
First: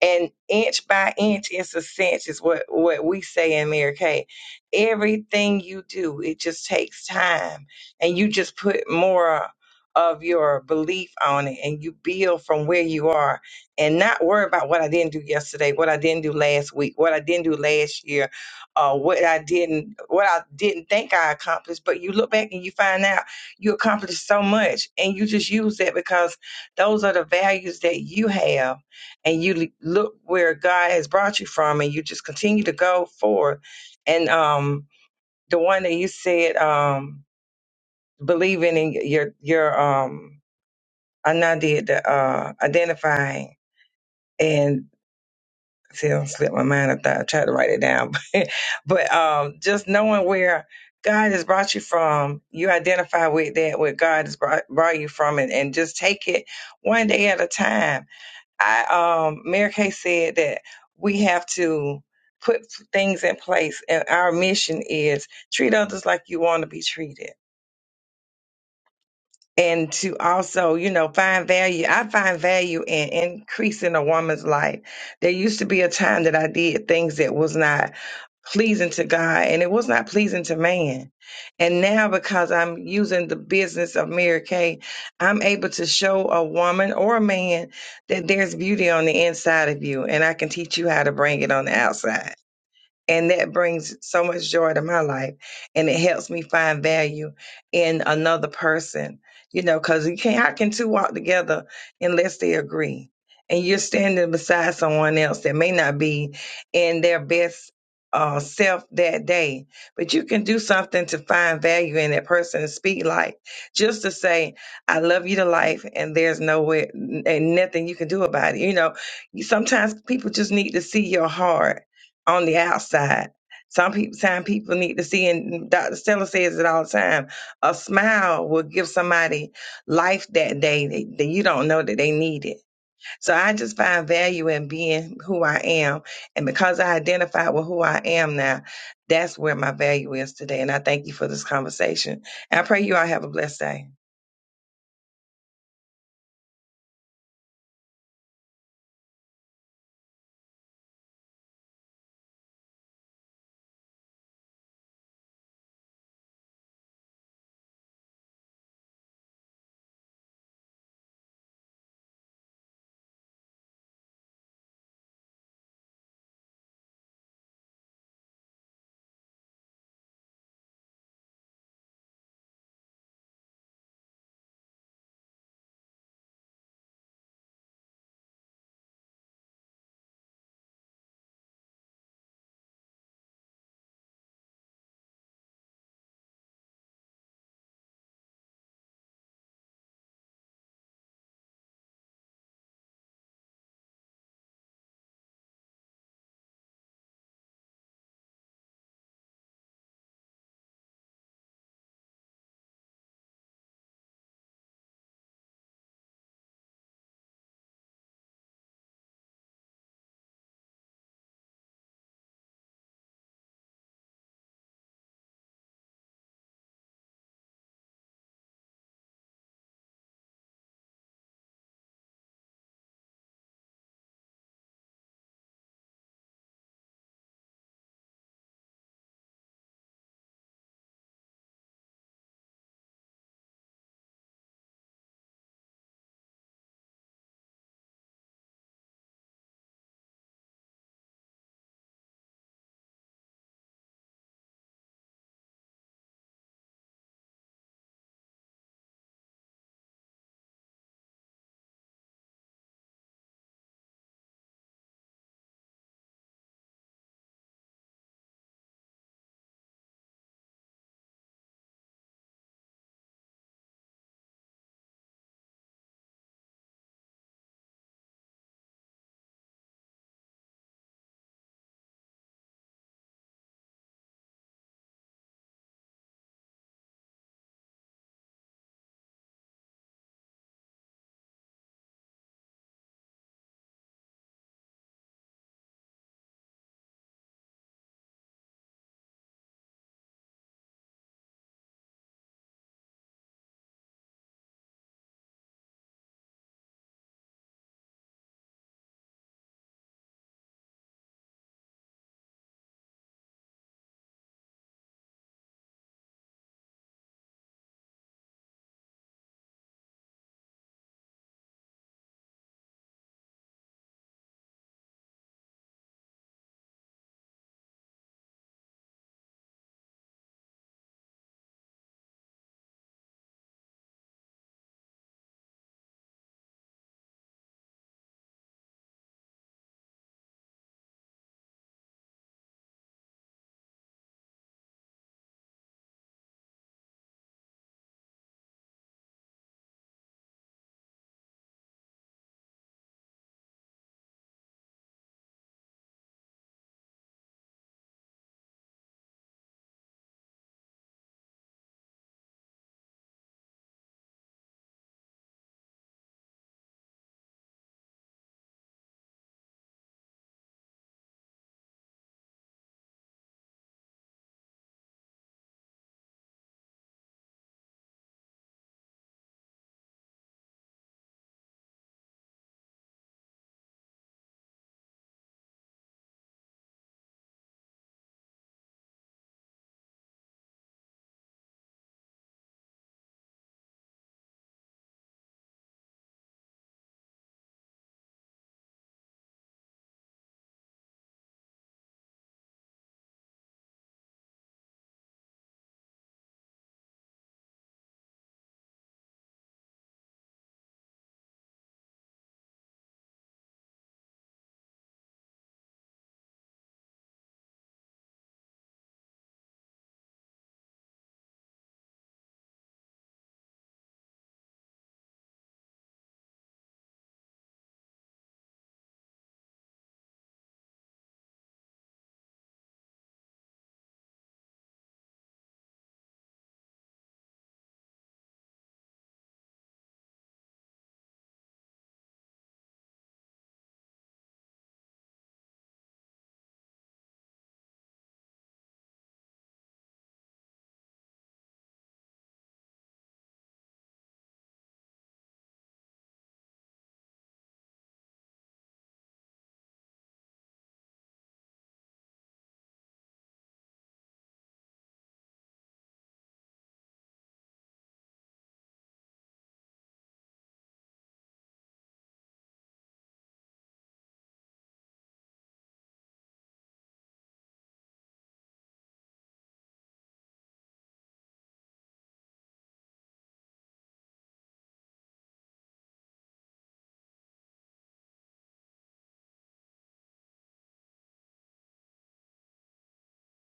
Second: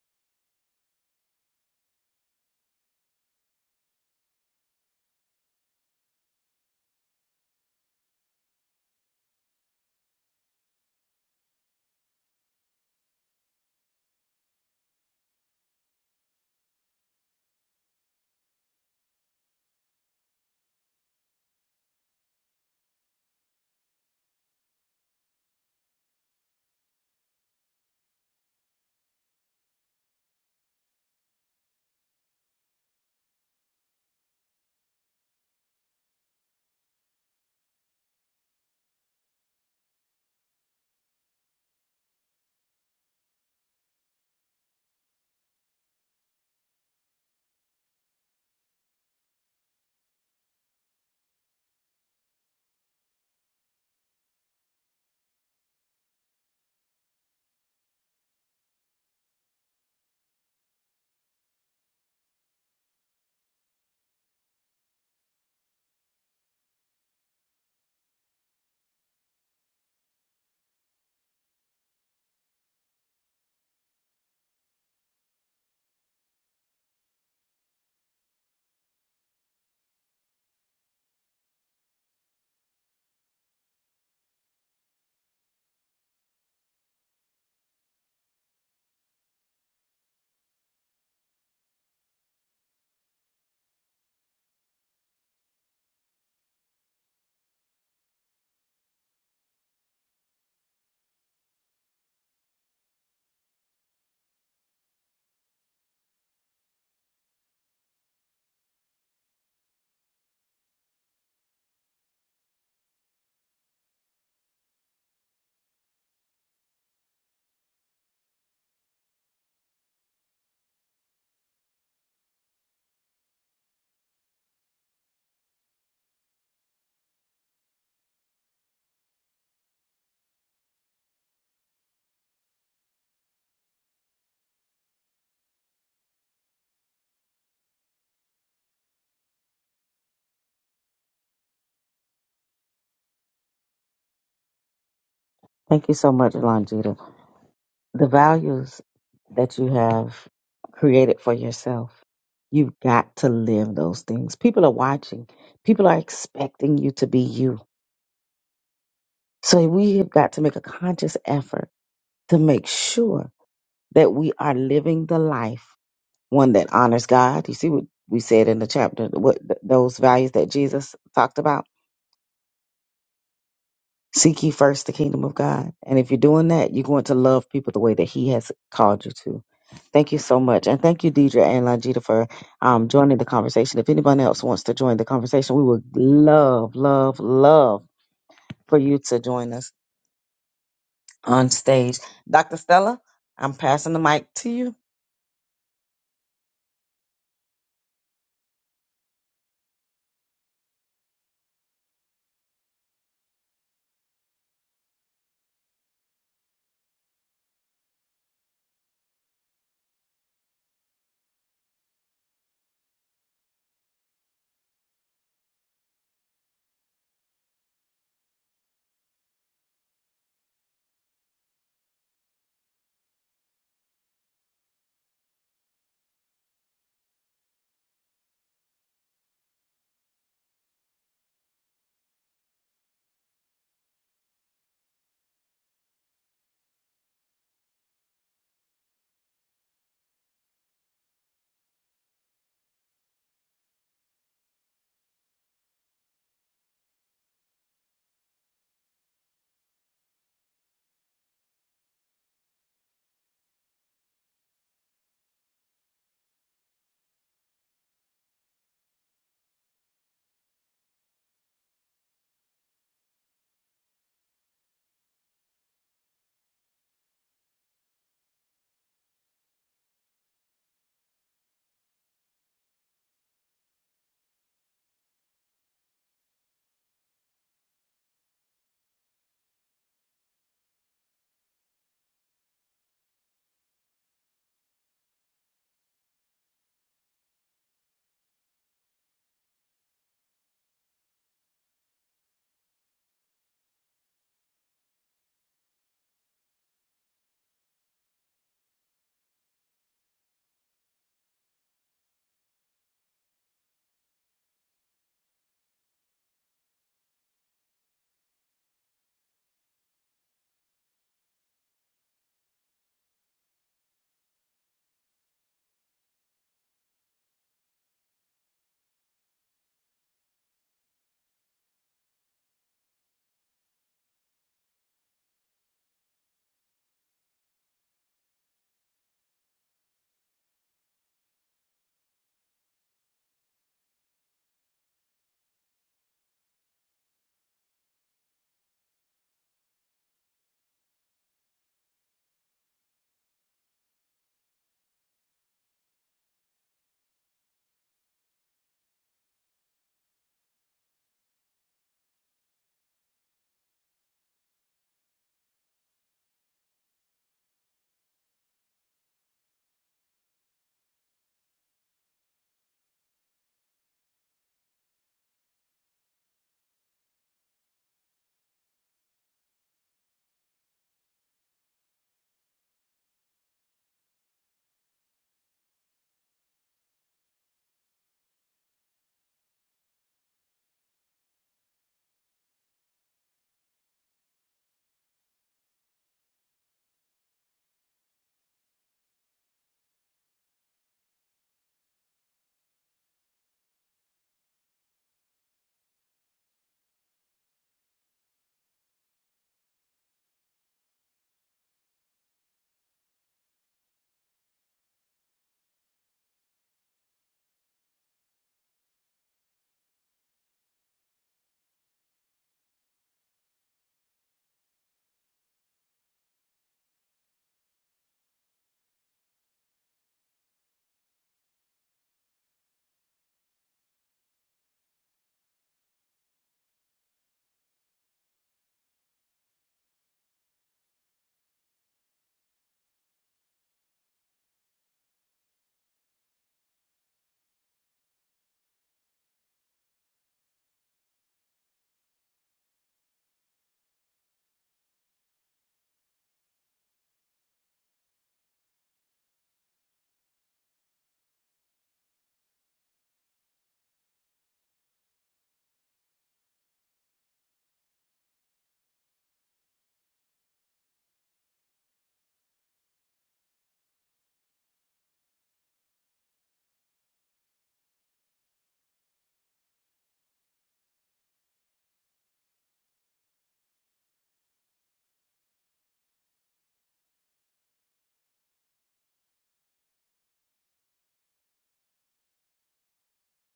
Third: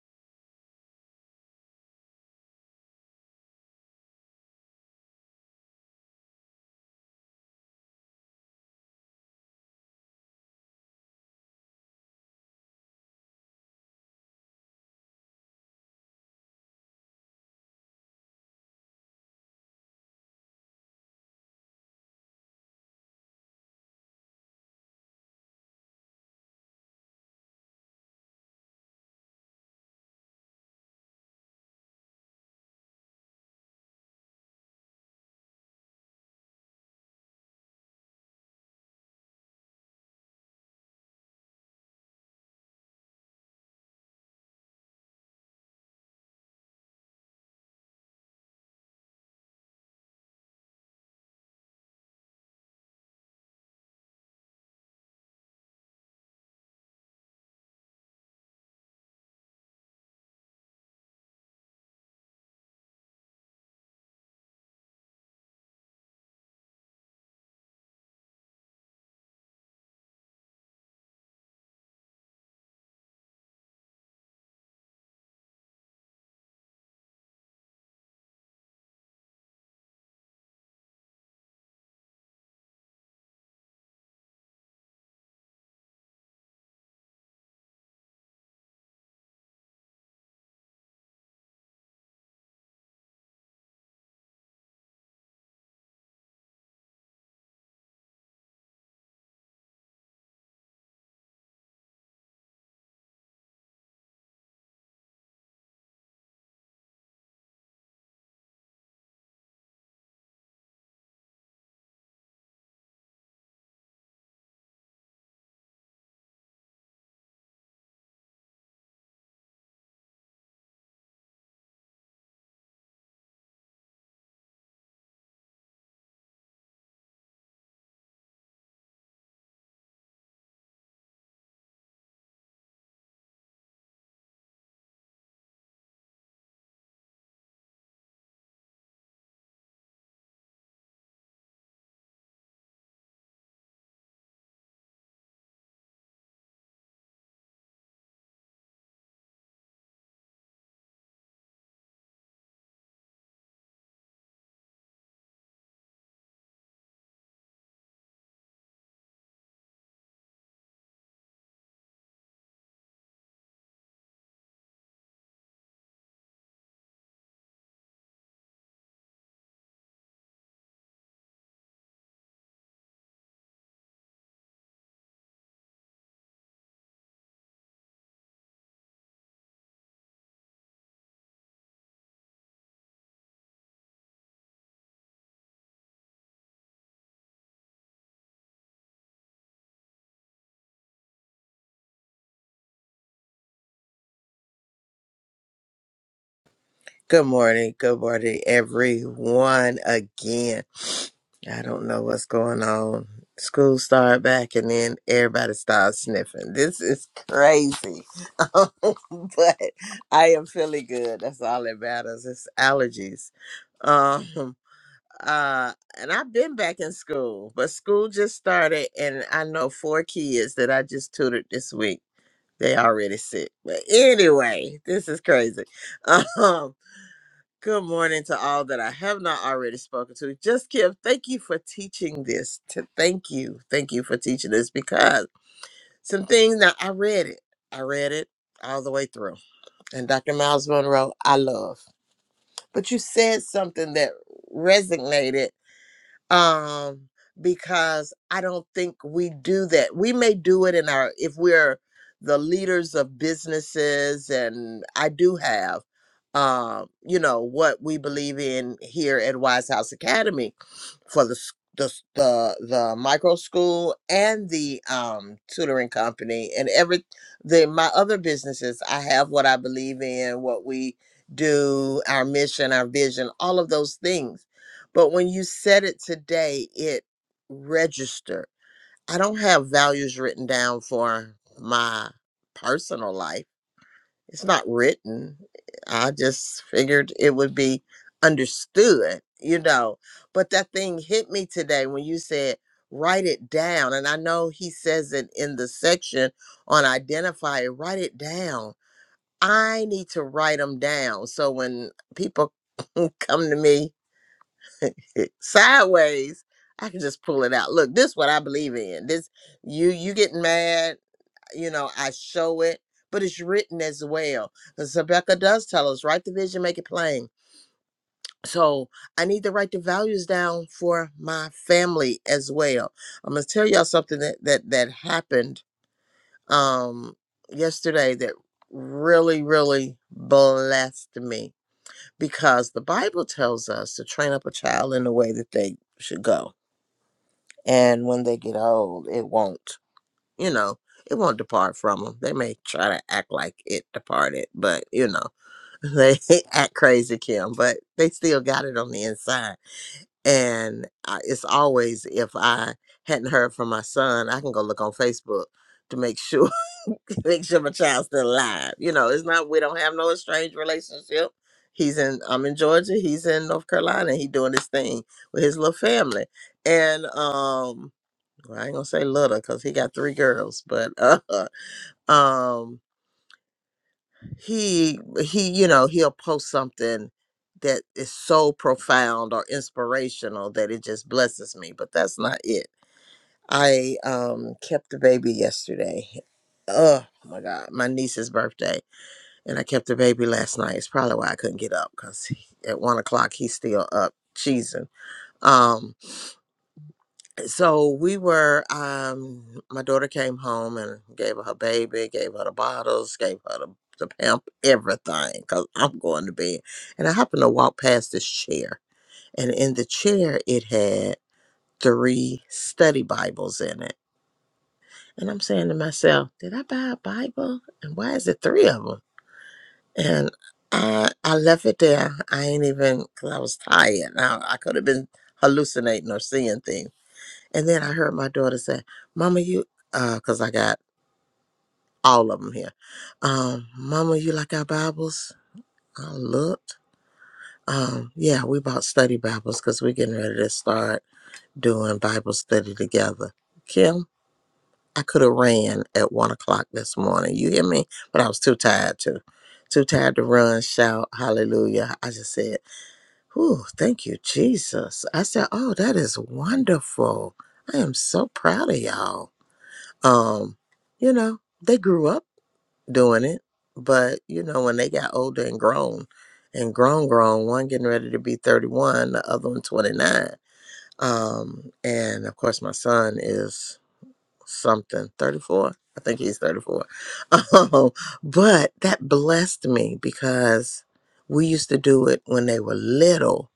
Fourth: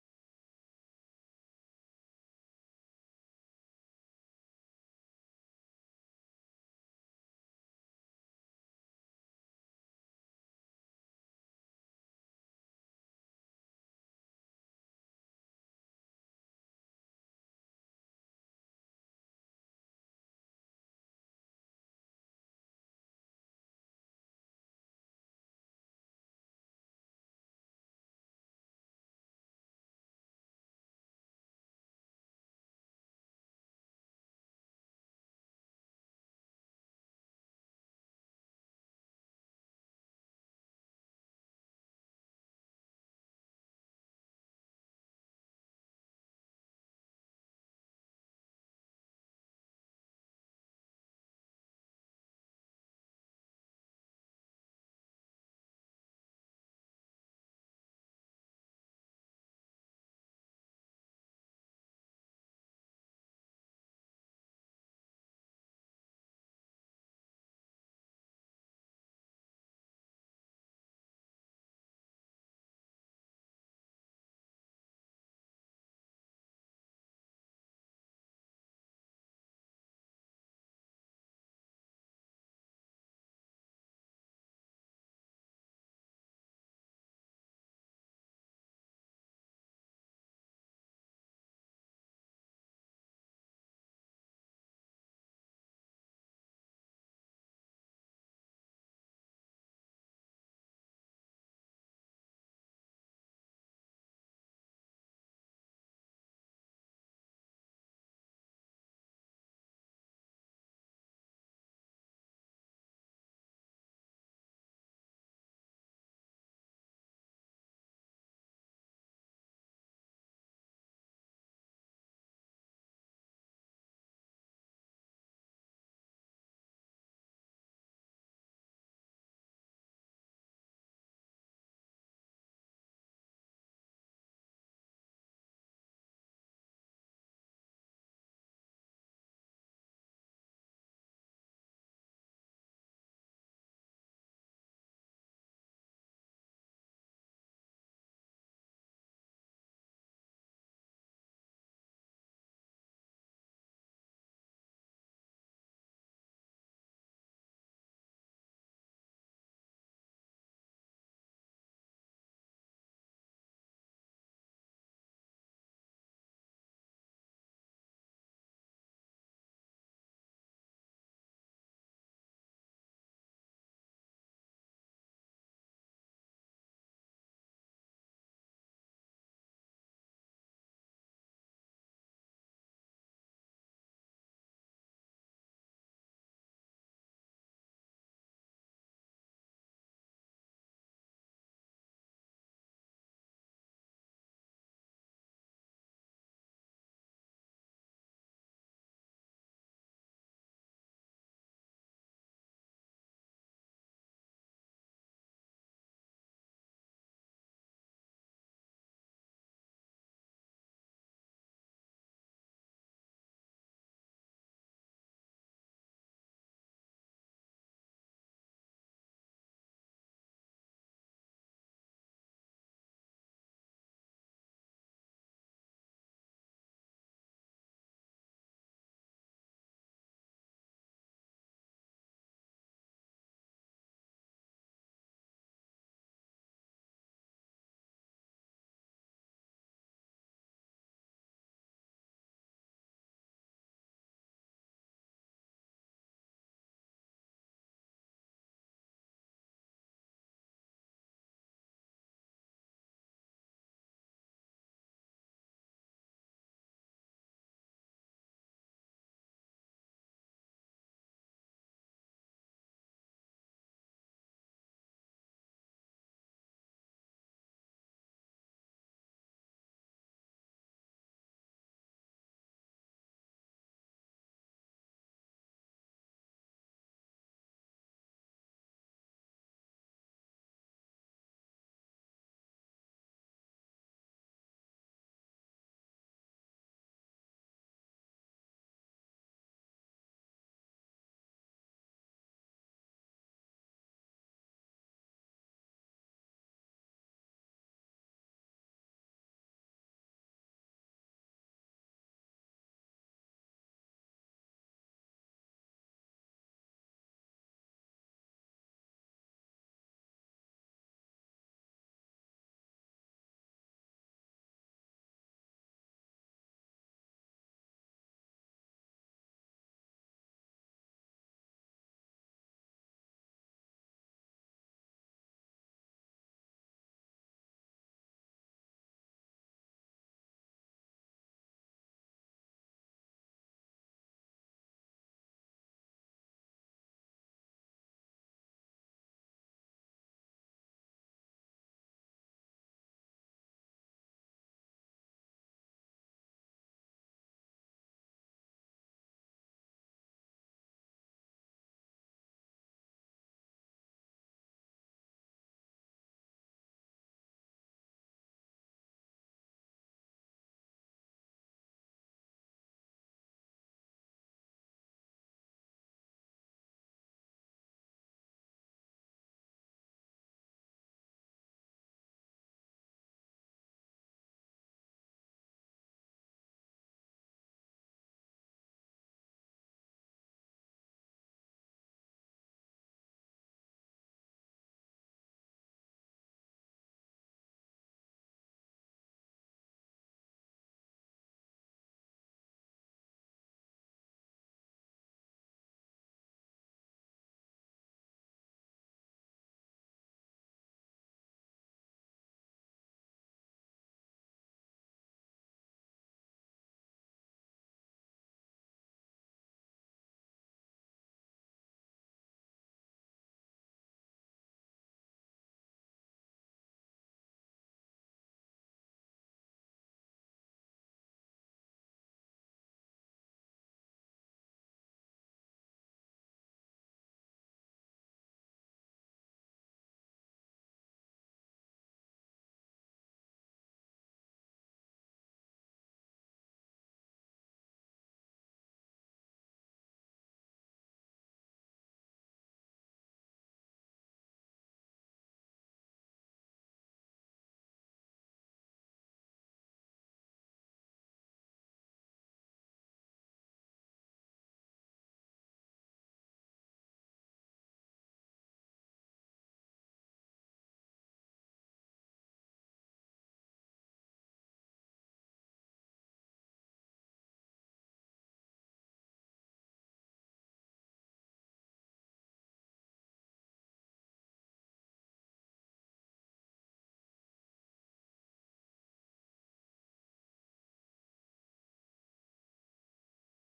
[SPEAKER 4] and inch by inch it's a cinch is what what we say in Mary Kay. Everything you do, it just takes time, and you just put more of your belief on it, and you build from where you are, and not worry about what I didn't do yesterday, what I didn't do last week, what I didn't do last year, uh, what I didn't what I didn't think I accomplished. But you look back and you find out you accomplished so much, and you just use that because those are the values that you have and you l- look where God has brought you from, and you just continue to go forward. And um, the one that you said, um, believing in your your um, I now did the uh, identifying and see, I slipped my mind. I thought I tried to write it down, [laughs] but but um, just knowing where. God has brought you from. You identify with that, where God has brought, brought you from, and, and just take it one day at a time I um Mary Kay said that we have to put things in place and our mission is treat others like you want to be treated and to also, you know, find value. I find value in increasing a woman's life. There used to be a time that I did things that was not pleasing to God and it was not pleasing to man. And now because I'm using the business of Mary Kay, I'm able to show a woman or a man that there's beauty on the inside of you and I can teach you how to bring it on the outside. And that brings so much joy to my life. And it helps me find value in another person, you know, because you can't, how can two walk together unless they agree? And you're standing beside someone else that may not be in their best uh, self that day, but you can do something to find value in that person and speak like just to say, I love you to life, and there's no way and nothing you can do about it. You know, sometimes people just need to see your heart on the outside. Some people, time people need to see, and Dr. Stella says it all the time. A smile will give somebody life that day that, that you don't know that they need it. So I just find value in being who I am, and because I identify with who I am now, that's where my value is today. And I thank you for this conversation. And I pray you all have a blessed day.
[SPEAKER 2] Thank you so much, Longita. the values that you have created for yourself, you've got to live those things. People are watching, people are expecting you to be you. So we have got to make a conscious effort to make sure that we are living the life, one that honors God. You see what we said in the chapter, what those values that Jesus talked about Seek ye first the kingdom of God. And if you're doing that, you're going to love people the way that He has called you to. Thank you so much. And thank you, Deidre and Longita, for um, joining the conversation. If anyone else wants to join the conversation, we would love, love, love for you to join us on stage. Dr. Stella, I'm passing the mic to you.
[SPEAKER 1] Good morning. Good morning, everyone. Again, I don't know what's going on. School start back and then everybody starts sniffing. This is crazy. [laughs] but I am feeling good. That's all that matters. It's allergies. Um uh and I've been back in school, but school just started and I know four kids that I just tutored this week They already sick. But anyway, this is crazy. [laughs] Um, good morning to all that I have not already spoken to. Just Kim, thank you for teaching this. To thank you. Thank you for teaching this because some things now I read it. I read it all the way through. And Dr. Miles Monroe, I love. But you said something that resonated um because i don't think we do that we may do it in our if we're the leaders of businesses and i do have um you know what we believe in here at wise house academy for the s- the s- the, the micro school and the um, tutoring company and every the my other businesses. I have what I believe in, what we do, our mission, our vision, all of those things. But when you said it today, it registered. I don't have values written down for my personal life it's not written. I just figured it would be understood, you know. But that thing hit me today when you said, write it down. And I know he says it in the section on identify it, write it down. I need to write them down. So when people [laughs] come to me [laughs] sideways, I can just pull it out. Look, this is what I believe in. This you you getting mad you know, I show it, but it's written as well. Because Rebecca does tell us, write the vision, make it plain. So I need to write the values down for my family as well. I'm gonna tell y'all something that that that happened um yesterday that really, really blessed me because the Bible tells us to train up a child in the way that they should go. And when they get old, it won't. you know, it won't depart from them. They may try to act like it departed, but you know, [laughs] they act crazy, Kim, but they still got it on the inside. And I, it's always if I hadn't heard from my son, I can go look on Facebook to make sure [laughs] make sure my child's still alive. You know, it's not we don't have no estranged relationship. He's in I'm in Georgia, he's in North Carolina, he doing his thing with his little family. And um well, I ain't gonna say little because he got three girls, but uh, [laughs] um, he he, you know, he'll post something that is so profound or inspirational that it just blesses me. But that's not it. I um kept the baby yesterday. Oh my God, my niece's birthday, and I kept the baby last night. It's probably why I couldn't get up because at one o'clock he's still up cheesing. Um, so we were um my daughter came home and gave her her baby gave her the bottles gave her the, the pamp everything because i'm going to bed and i happened to walk past this chair and in the chair it had three study bibles in it and i'm saying to myself did i buy a bible and why is it three of them and i i left it there i ain't even because i was tired now i could have been hallucinating or seeing things and then I heard my daughter say, Mama, you, because I got all of them here. Um, Mama, you like our Bibles? I looked. Um, yeah, we bought study Bibles because we're getting ready to start doing Bible study together. Kim, I could have ran at one o'clock this morning. You hear me? But I was too tired to. Too tired to run, shout, hallelujah. I just said, Whew, thank you, Jesus. I said, Oh, that is wonderful. I am so proud of y'all. Um, you know, they grew up doing it, but you know, when they got older and grown and grown grown, one getting ready to be 31, the other one 29. Um, and of course my son is something 34. I think he's 34. [laughs] Um, but that blessed me because we used to do it when they were little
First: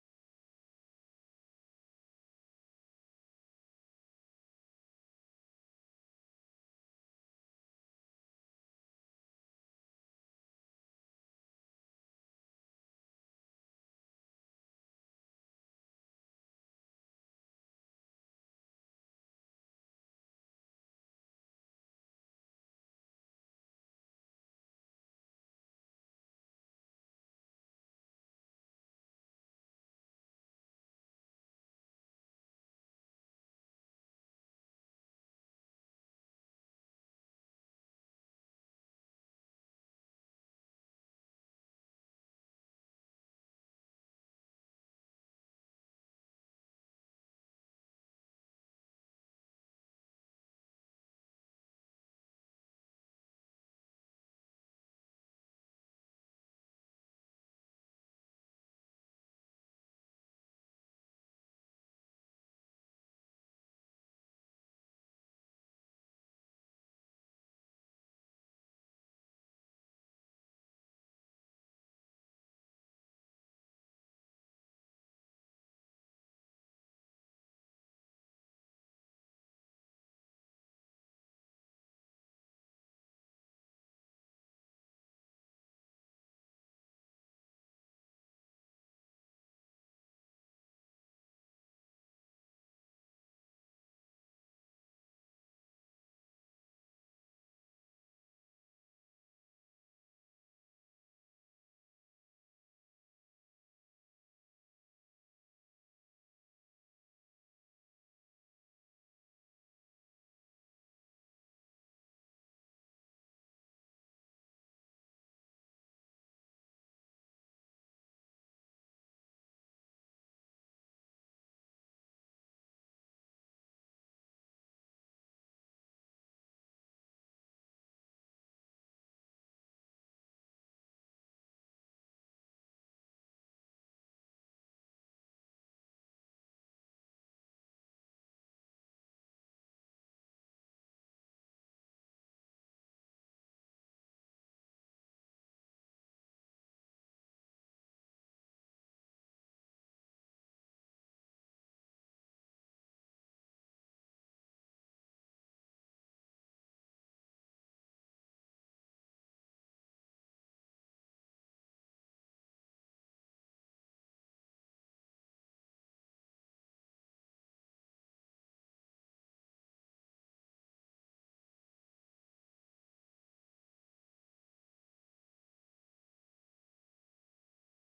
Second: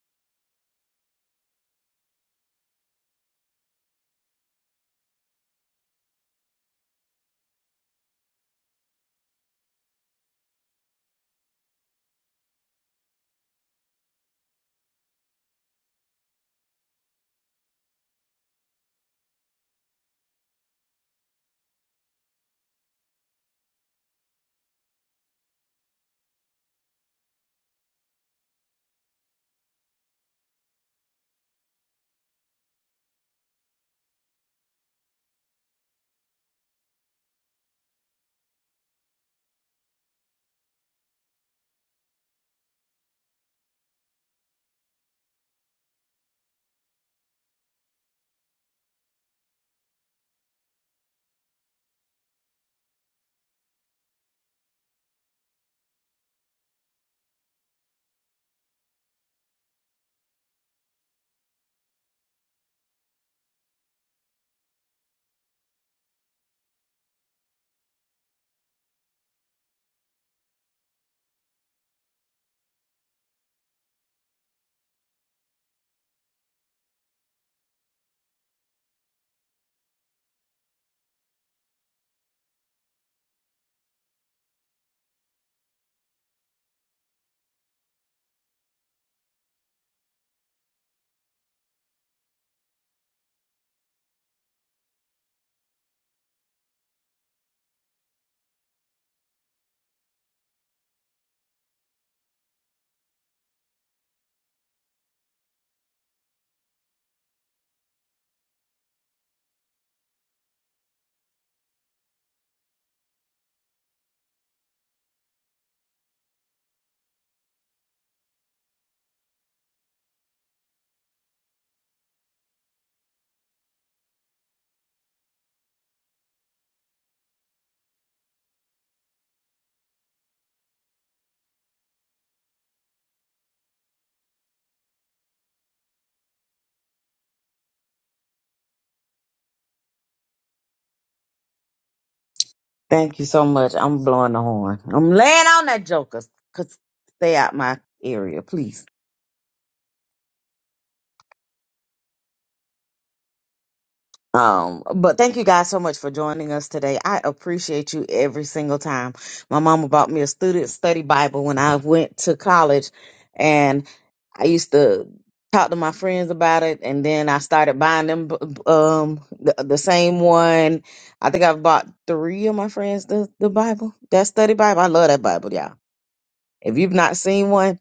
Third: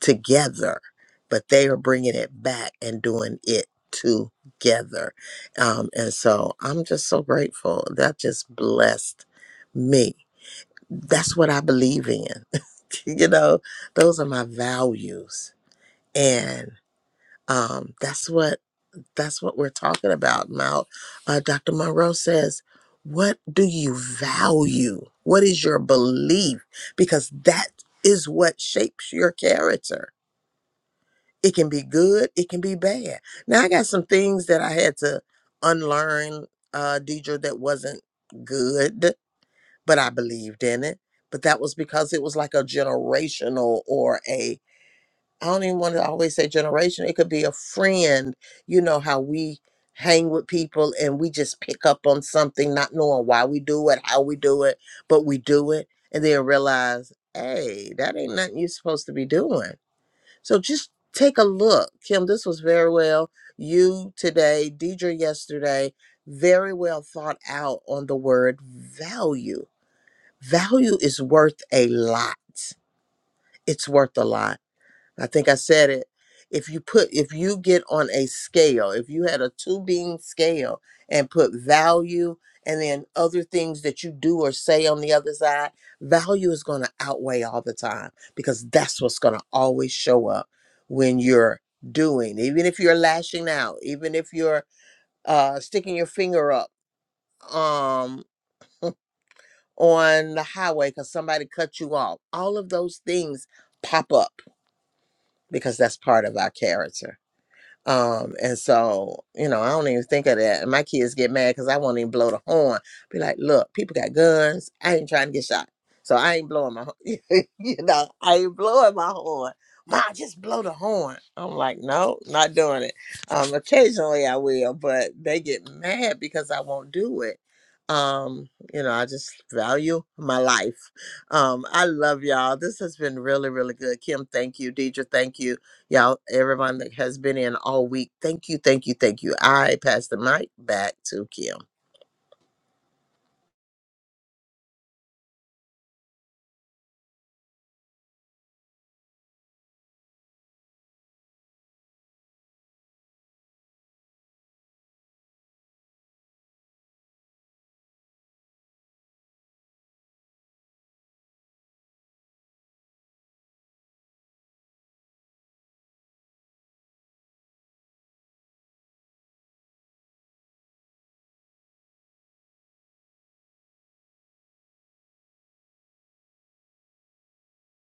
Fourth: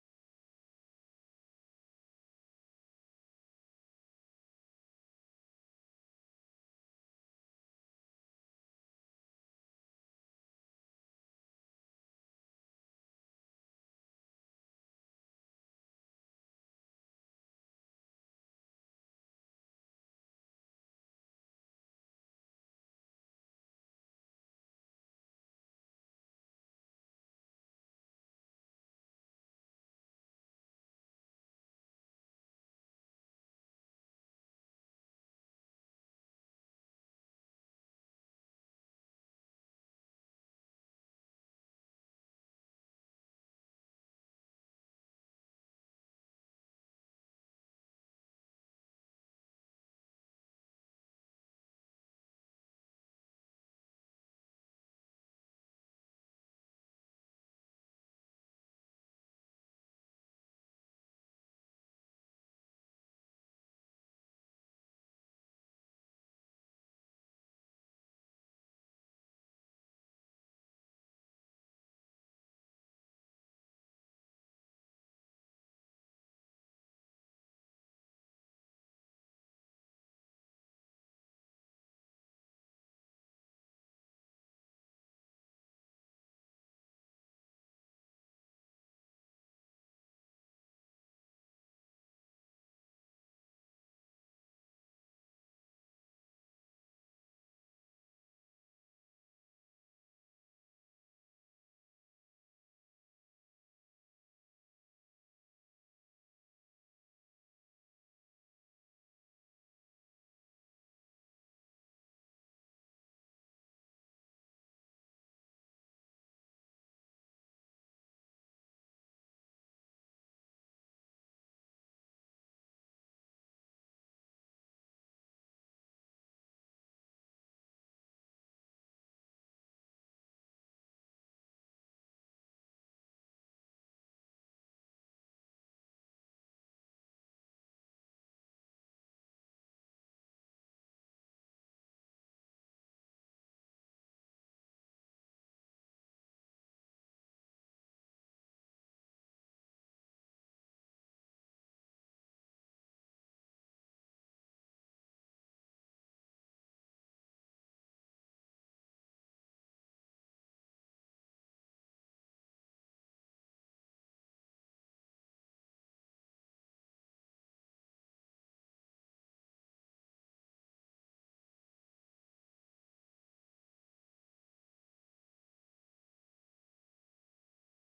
[SPEAKER 1] together, but they are bringing it back and doing it together. Um, and so I'm just so grateful. That just blessed me. That's what I believe in. [laughs] you know, those are my values. And um, that's what that's what we're talking about now. Uh, Dr. Monroe says, "What do you value? What is your belief? Because that is what shapes your character." It can be good, it can be bad. Now, I got some things that I had to unlearn, uh, Deidre, that wasn't good, but I believed in it. But that was because it was like a generational or a, I don't even want to always say generation, it could be a friend. You know how we hang with people and we just pick up on something, not knowing why we do it, how we do it, but we do it. And then realize, hey, that ain't nothing you're supposed to be doing so just take a look. Kim, this was very well. You today, Deidre yesterday, very well thought out on the word value. Value is worth a lot. It's worth a lot. I think I said it. If you put, if you get on a scale, if you had a two being scale and put value and then other things that you do or say on the other side, value is going to outweigh all the time because that's what's going to always show up when you're doing, even if you're lashing out, even if you're uh, sticking your finger up um, on the highway because somebody cut you off. All of those things pop up because that's part of our character. Um, and so, you know, I don't even think of that. And my kids get mad because I won't even blow the horn. Be like, look, people got guns. I ain't trying to get shot. So I ain't blowing my, [laughs] you know, I ain't blowing my horn. Ma, just blow the horn. I'm like, no, not doing it. Um, occasionally I will, but they get mad because I won't do it. Um, you know, I just value my life. Um, I love y'all. This has been really, really good. Kim, thank you. Deidre, thank you. Y'all, everyone that has been in all week, thank you, thank you, thank you. I pass the mic back to Kim.
[SPEAKER 2] Thank you so much. I'm blowing the horn. I'm laying on that joker. Could stay out my area, please. Um, but thank you guys so much for joining us today. I appreciate you every single time. My mama bought me a student study Bible when I went to college, and I used to talk to my friends about it, and then I started buying them b- b- um the, the same one. I think I've bought three of my friends the the Bible, that study Bible. I love that Bible, y'all. If you've not seen one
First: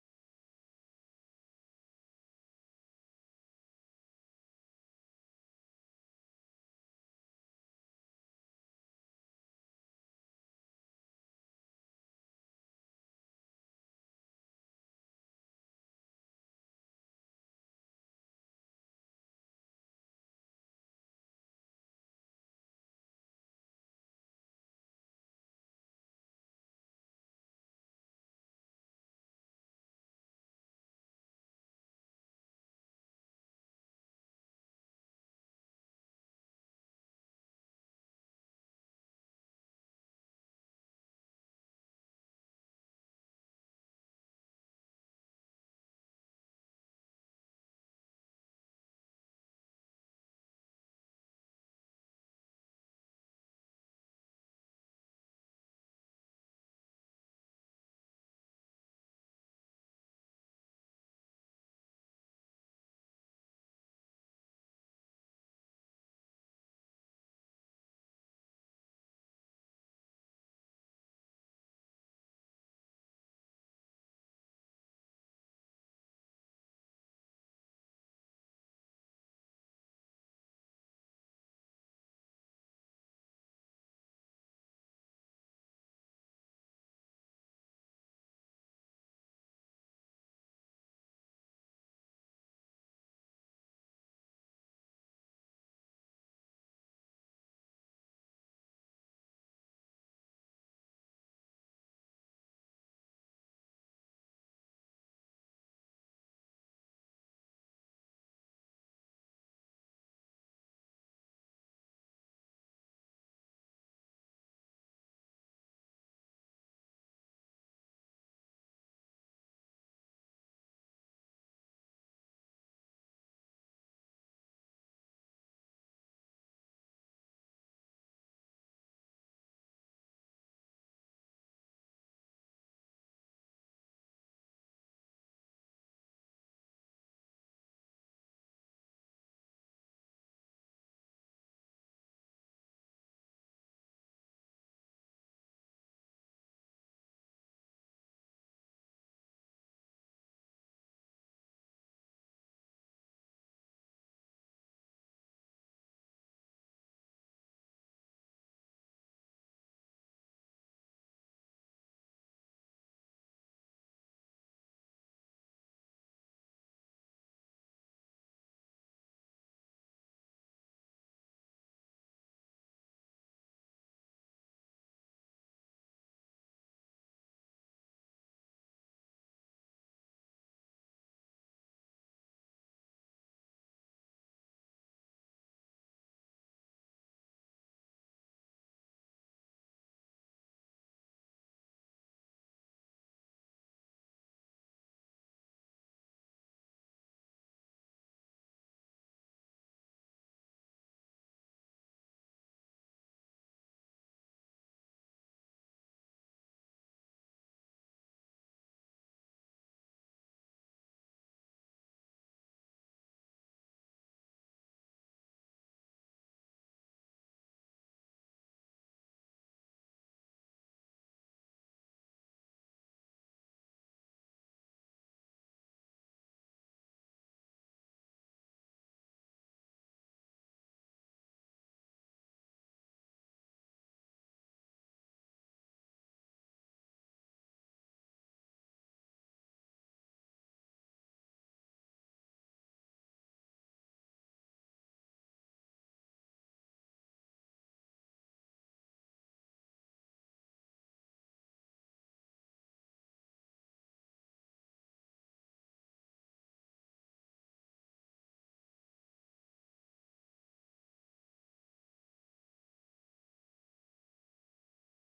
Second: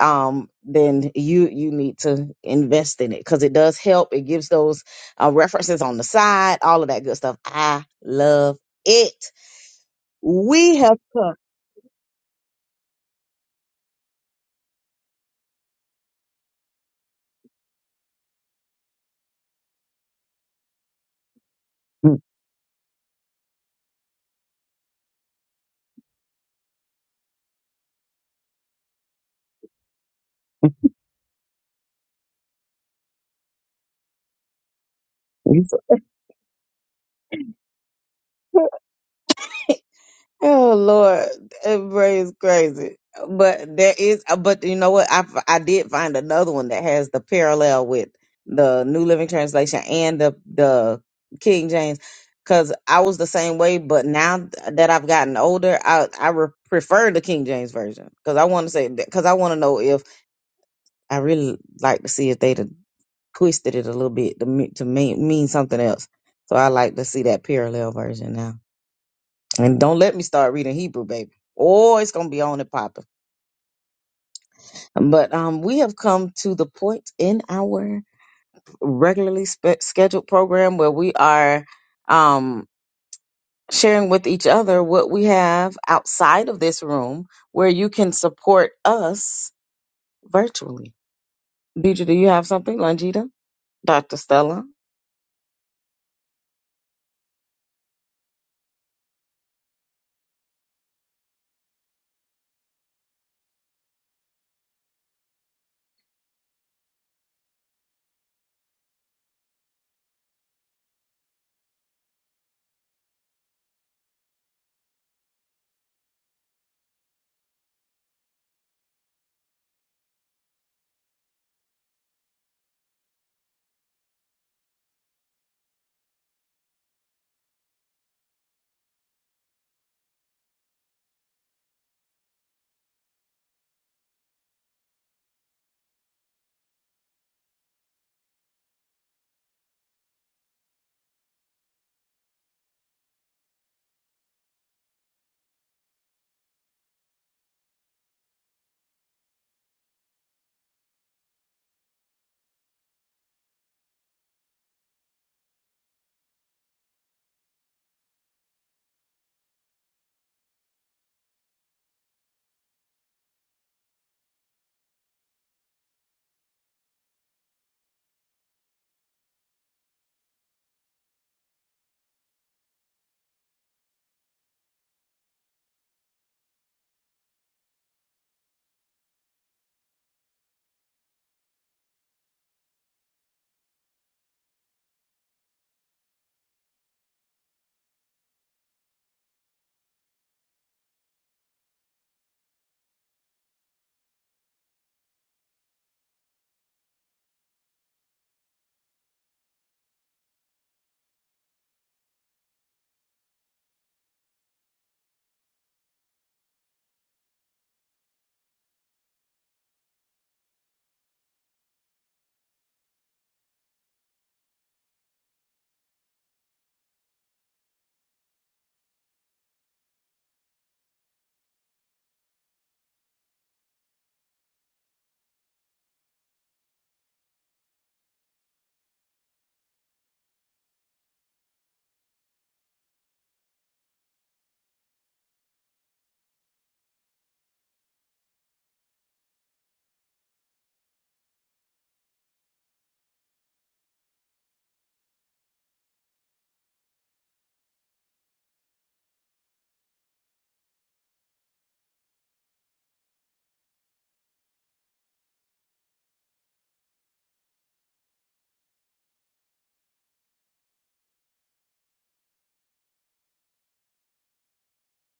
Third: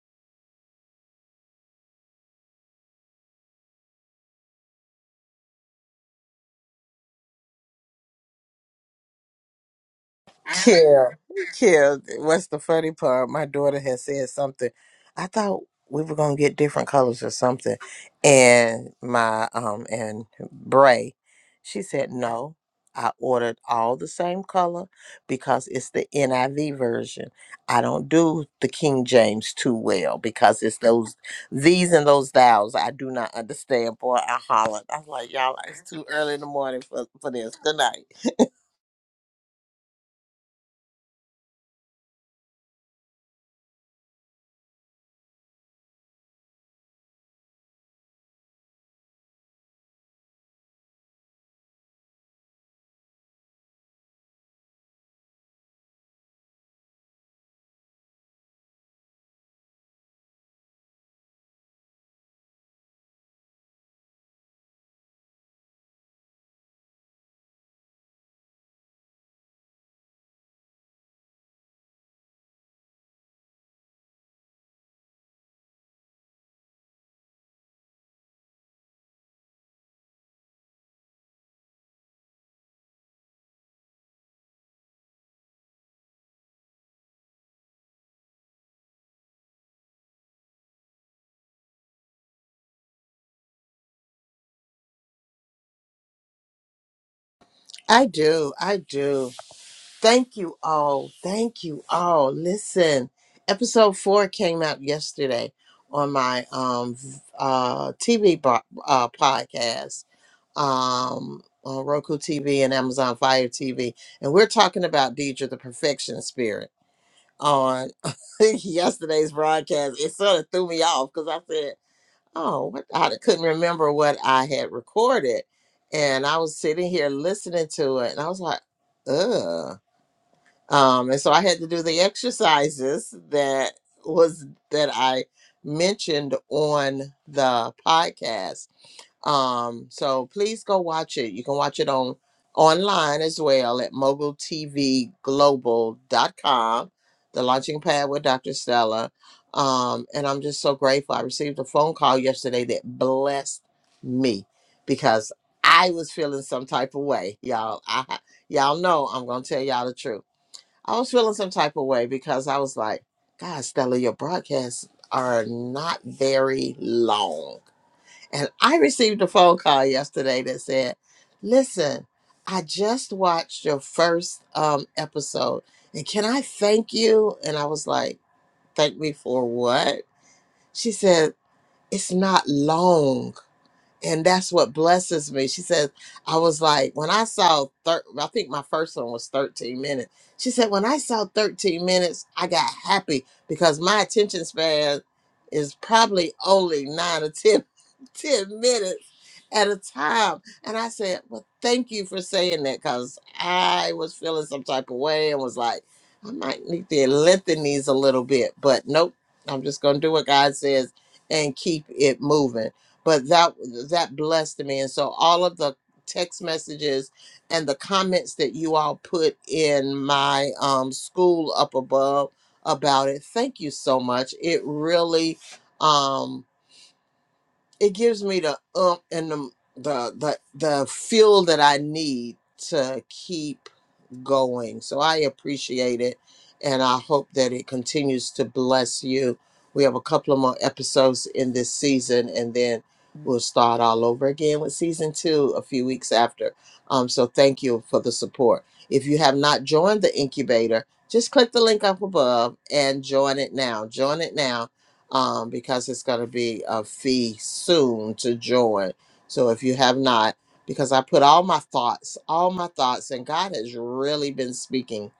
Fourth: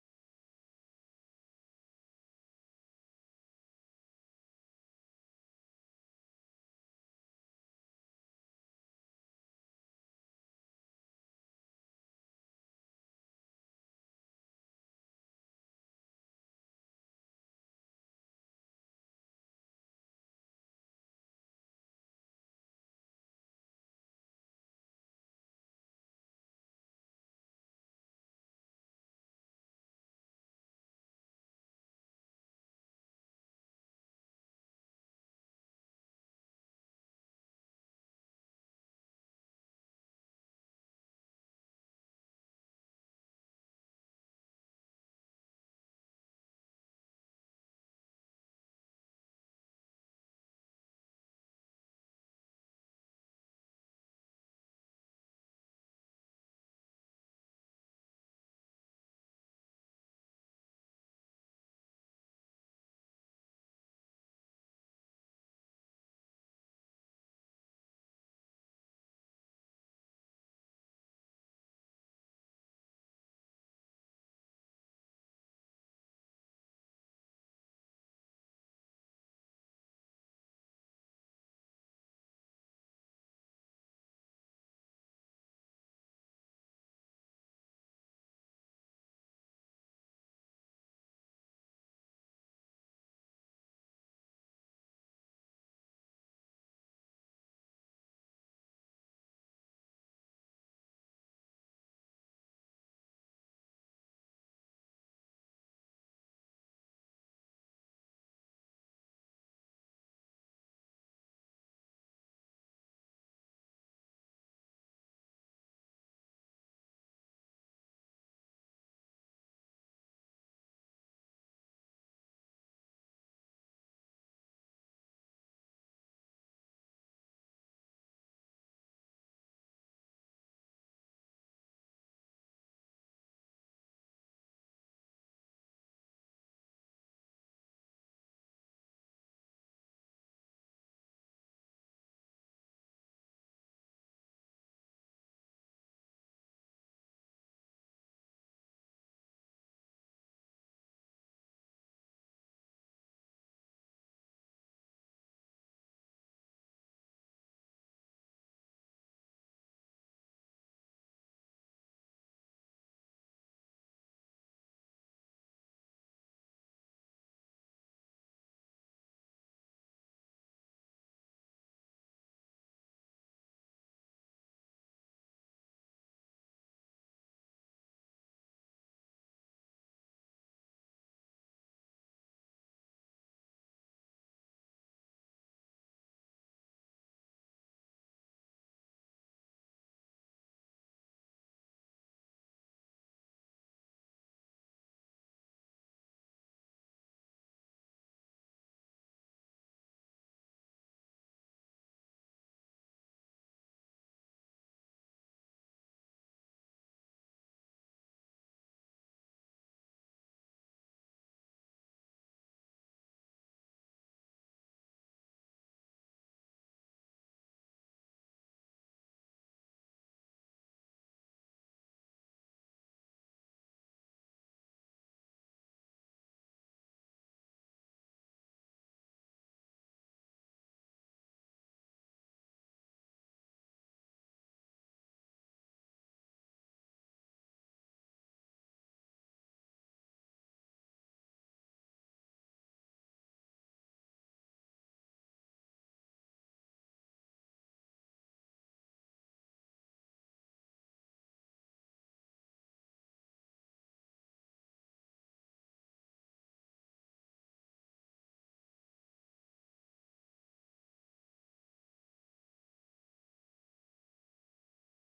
[SPEAKER 2] um, then you you need to invest in it because it does help. It gives those uh, references on the side, all of that good stuff. I love it. We have
[SPEAKER 1] Kill, kill. What's the funny part? My daughter had said something. I thought we were gonna get different colors or something. And my um and Bray, she said
[SPEAKER 2] come.
[SPEAKER 1] no. I ordered all the same color because it's the NIV version. I don't do the King James too well because it's those these and those thous I do not understand. Boy, I hollered. I was like, y'all, it's too early in the morning for, for this. Good night.
[SPEAKER 2] [laughs] Oh Lord, everybody is crazy. But there is, uh, but you know what? I f- I did find another one that has the parallel with the New Living Translation and the the King James, because I was the same way. But now th- that I've gotten older, I I re- prefer the King James version because I want to say because I want to know if I really like to see if they done twisted it a little bit to me, to mean mean something else. So I like to see that parallel version now. And don't let me start reading Hebrew, baby. Oh, it's gonna be on and popping. But um, we have come to the point in our regularly spe- scheduled program where we are um sharing with each other what we have outside of this room, where you can support us virtually. Deidre, do you have something, Longita, Doctor Stella?
[SPEAKER 1] I do. I do. Thank you all. Thank you all. Listen, episode four came out yesterday on my um v- uh TV bo- uh podcast um on Roku TV and Amazon Fire TV, and we're talking about Deidre the Perfection Spirit on [laughs] yesterday's broadcast. It sort of threw me off because I said, "Oh, what?" I couldn't remember what I had recorded, and I was sitting here listening to it, and I was like, "Ugh." um, and so I had to do the exercises that was that I mentioned on the podcast. Um, so please go watch it. You can watch it on online as well at mogul t v global dot com. the launching pad with Dr. Stella. Um, and I'm just so grateful. I received a phone call yesterday that blessed me because I was feeling some type of way. Y'all, I y'all know I'm gonna tell y'all the truth. I was feeling some type of way because I was like, God, Stella, your broadcasts are not very long. And I received a phone call yesterday that said, Listen, I just watched your first um, episode and can I thank you? And I was like, Thank me for what? She said, It's not long and that's what blesses me. She says, I was like, when I saw, thir- I think my first one was 13 minutes. She said, when I saw 13 minutes, I got happy because my attention span is probably only nine or 10, [laughs] 10 minutes at a time. And I said, well, thank you for saying that because I was feeling some type of way and was like, I might need to lengthen these a little bit, but nope, I'm just going to do what God says and keep it moving but that that blessed me and so all of the text messages and the comments that you all put in my um, school up above about it thank you so much it really um it gives me the um and the the the, the fuel that i need to keep going. So I appreciate it and I hope that it continues to bless you. We have a couple of more episodes in this season and then we'll start all over again with season two a few weeks after. Um, so thank you for the support. If you have not joined the incubator, just click the link up above and join it now. Join it now um, because it's going to be a fee soon to join. So if you have not, because I put all my thoughts, all my thoughts, and God has really been speaking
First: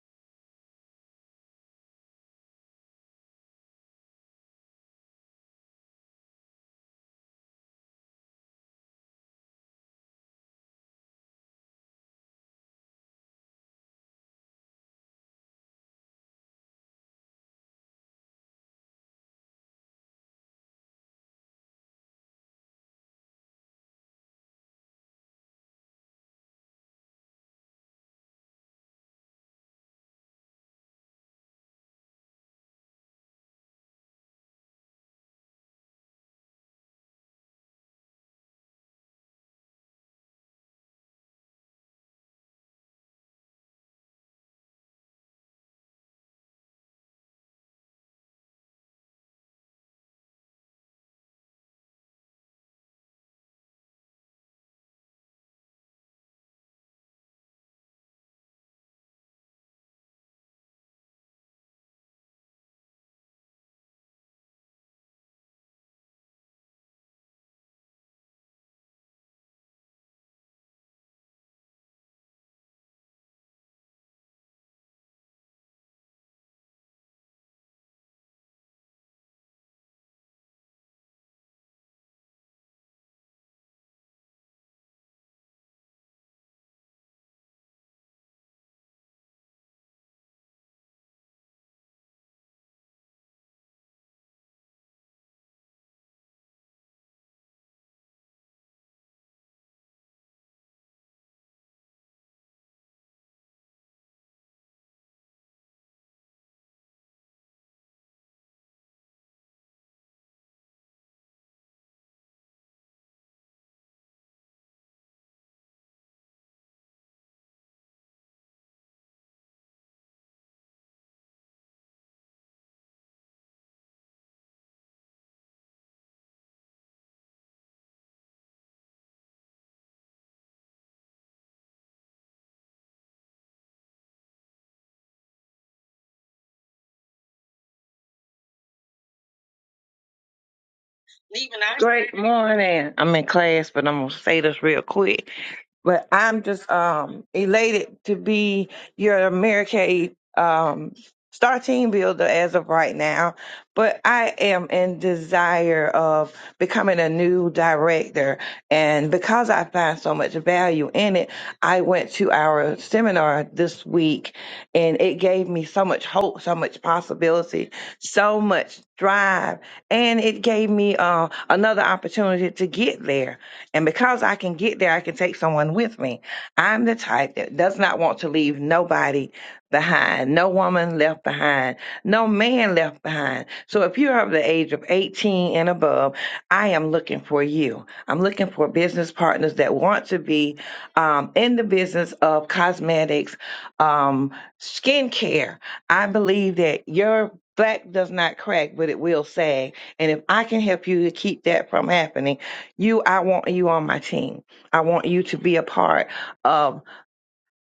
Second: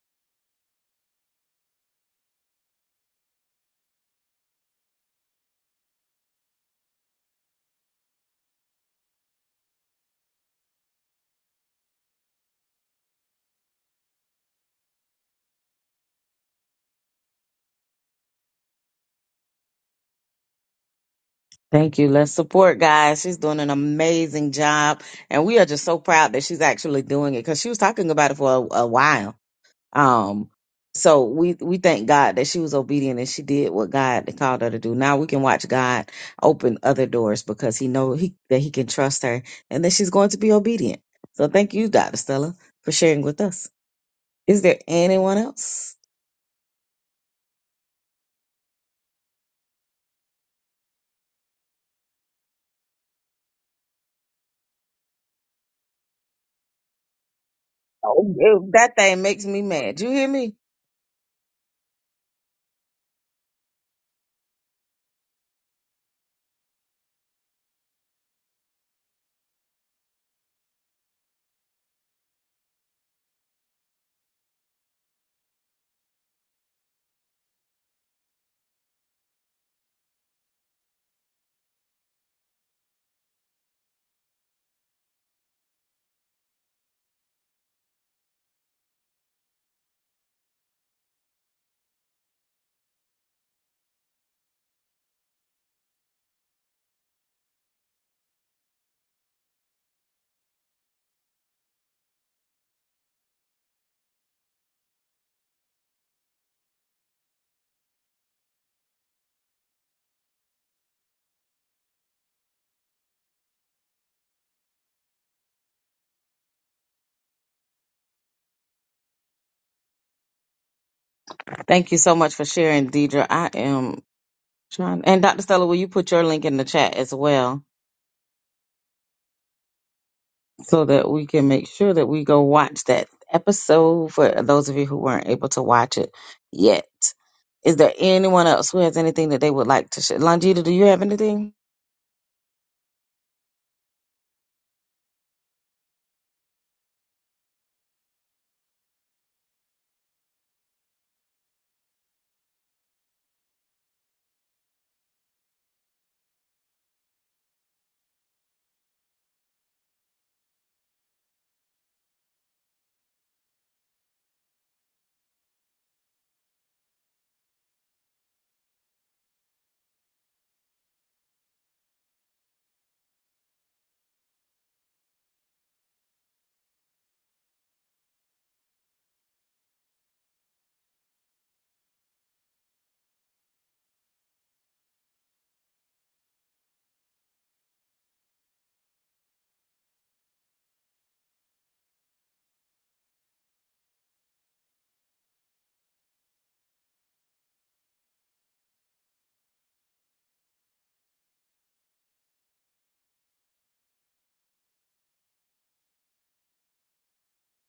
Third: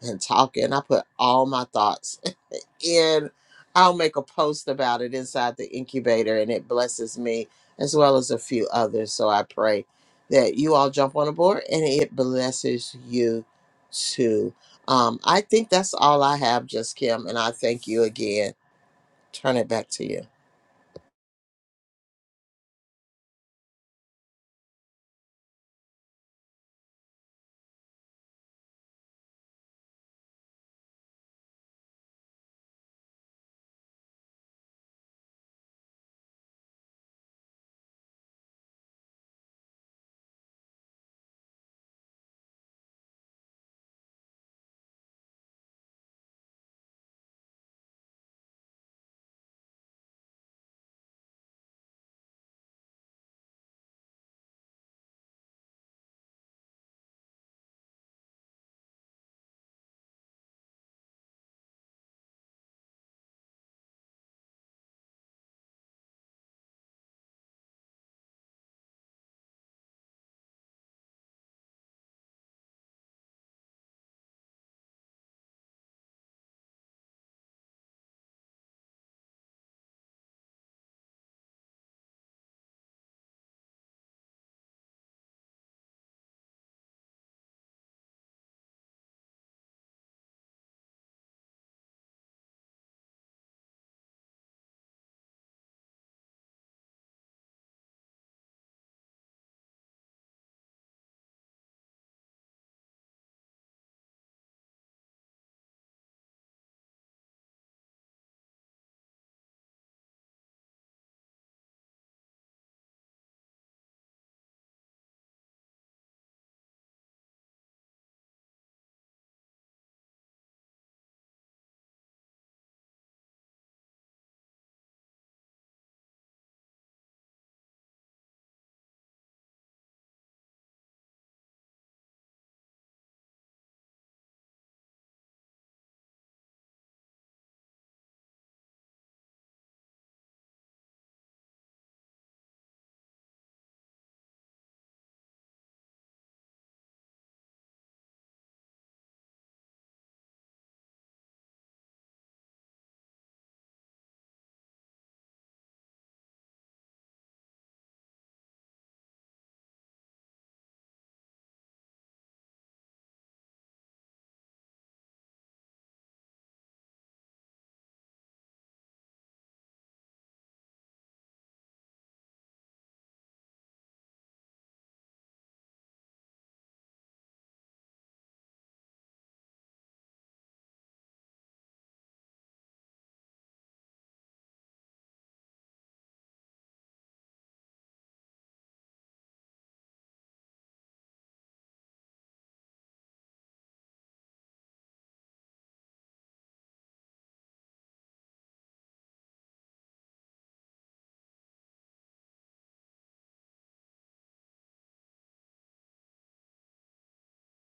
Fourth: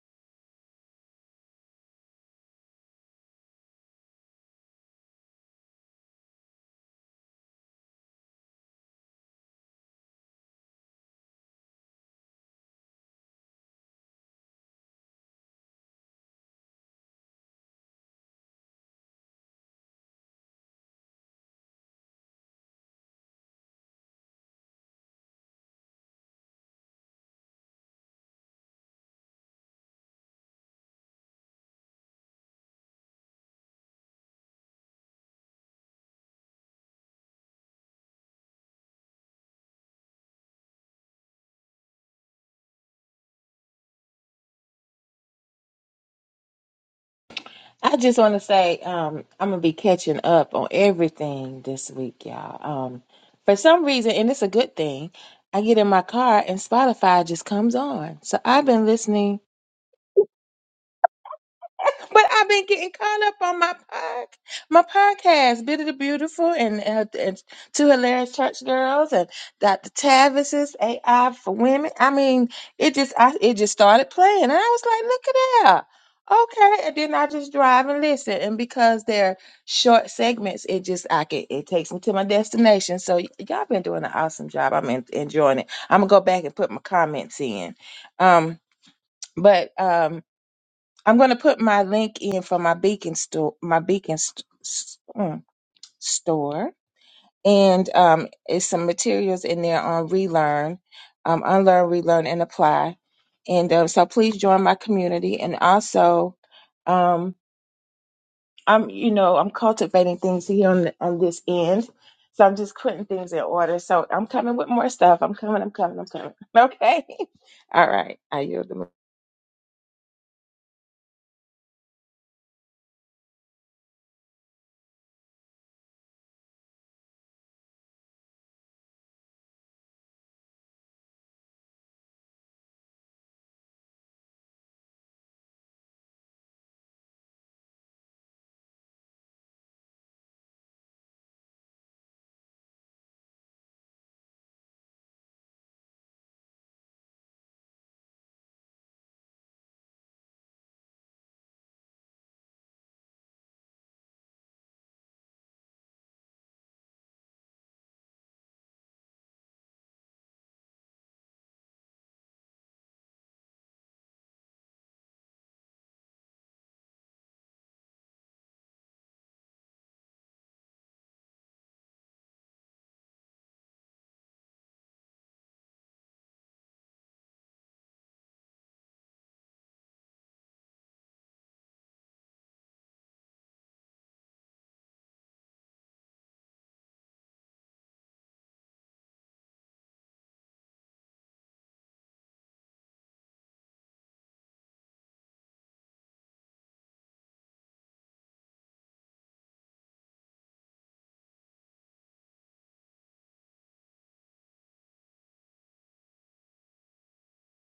[SPEAKER 1] and talking. I put all my thoughts [laughs] in. I'll make a post about it inside the incubator, and it blesses me as well as a few others. So I pray that you all jump on board and it blesses you too. Um, I think that's all I have, just Kim, and I thank you again. Turn it back to you.
[SPEAKER 2] Thank you. Let's support guys. She's doing an amazing job. And we are just so proud that she's actually doing it because she was talking about it for a, a while. Um, so we, we thank God that she was obedient and she did what God called her to do. Now we can watch God open other doors because he know he, that he can trust her and that she's going to be obedient. So thank you, Dr. Stella, for sharing with us. Is there anyone else?
[SPEAKER 3] i just want to say um i'm gonna be catching up on everything this week y'all um for some reason and it's a good thing i get in my car and spotify just comes on so i've
[SPEAKER 2] Oh,
[SPEAKER 3] been
[SPEAKER 2] that thing
[SPEAKER 3] listening
[SPEAKER 2] makes me mad. You hear me?
[SPEAKER 3] But I've been getting caught up on my pod, my podcast, Bit of the Beautiful and, uh, and Two Hilarious Church Girls and Dr. Tavis's AI for Women. I mean, it just I, it just started playing, and I was like, look at that. Okay, and then I just drive and listen, and because they're short segments, it just I can it takes me to my destination. So y- y'all been doing an awesome job. I'm en- enjoying it. I'm gonna go back and put my comments in. Um, but um, I'm going to put my link in for my beacon store, my beacon st- s- mm, store, and um, it's some materials in there on relearn, um, unlearn, relearn, and apply. And um, so please join my community, and also, um, I'm you know I'm cultivating things here on on this end, so I'm just putting things in order. So I'm coming with more stuff. I'm coming. I'm coming. I'm coming. [laughs] Okay. All right. I yield the.
[SPEAKER 2] Thank you so much for sharing, Deidre. I am Trying and Dr. Stella, will you put your link in the chat as well so that we can make sure that we go watch that episode for those of you who weren't able to watch it yet. Is there anyone else who has anything that they would like to share? Longita, do you have anything?
[SPEAKER 4] Leaving our Great morning. I'm in class, but I'm gonna say this real quick but I'm just um elated to be your Americaid um star team builder as of right now. But I am in desire of becoming a new director. And because I find so much value in it, I went to our seminar this week and it gave me so much hope, so much possibility, so much drive. And it gave me uh, another opportunity to get there and because I can get there, I can take someone with me. I'm the type that does not want to leave nobody behind, no woman left behind, no man left behind. So if you're of the age of 18 and above, I am looking for you. I'm looking for business partners that want to be um, in the business of cosmetics, um, skincare. I believe that your back does not crack, but it will sag. And if I can help you to keep that from happening, you, I want you on my team. I want you to be a part of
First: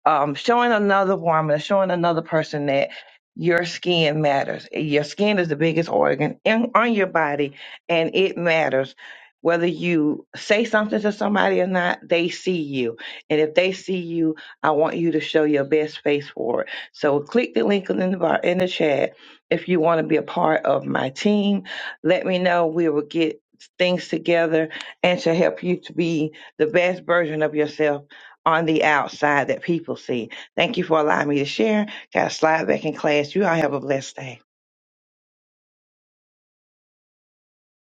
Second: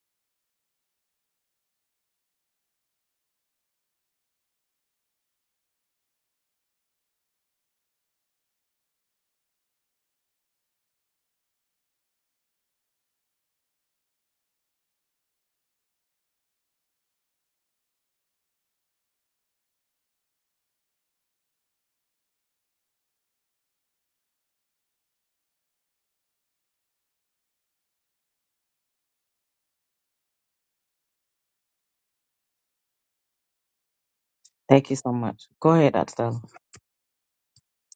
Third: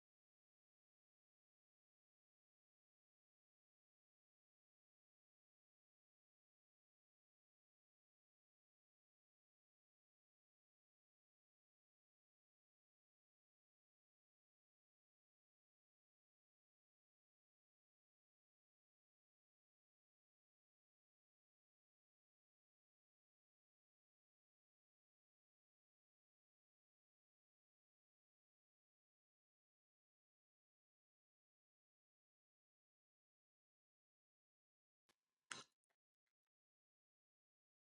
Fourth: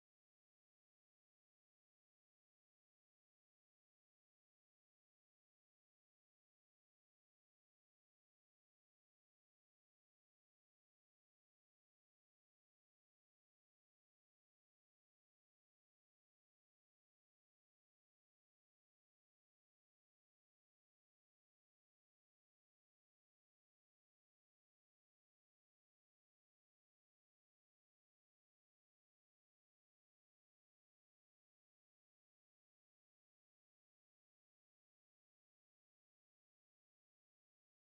[SPEAKER 4] um, showing another woman, showing another person that your skin matters. Your skin is the biggest organ in, on your body, and it matters. Whether you say something to somebody or not, they see you. And if they see you, I want you to show your best face for it. So click the link in the bar in the chat if you want to be a part of my team. Let me know. We will get things together and to help you to be the best version of yourself on the outside that people see. Thank you for allowing me to share. Got to slide back in class. You all have a blessed day.
[SPEAKER 2] Thank you so much. Go ahead, Dr. Stella.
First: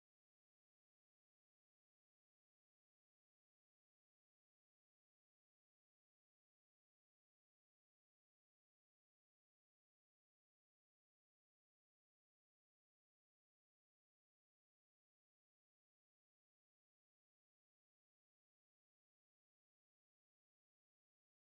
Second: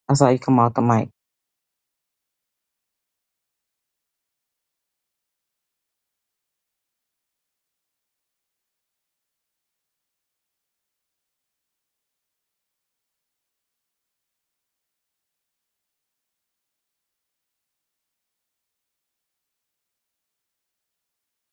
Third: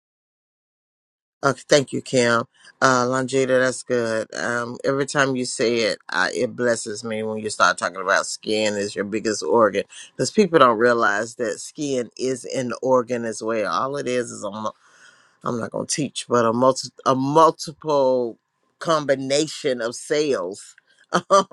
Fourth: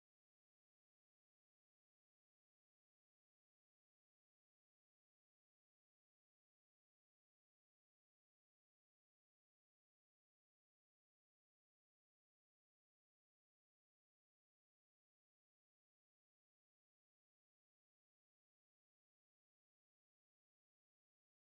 [SPEAKER 2] I saw you come off the mic.
[SPEAKER 1] Okay, thank you, Kim. Uh, Longita, that's good. Um, every time you say it, I, it blesses me when you start talking about skin is your biggest organ because people don't realize that skin is an organ as well. All it is is a I'm not going to teach, but a multi a multiple combination of sales [laughs] um,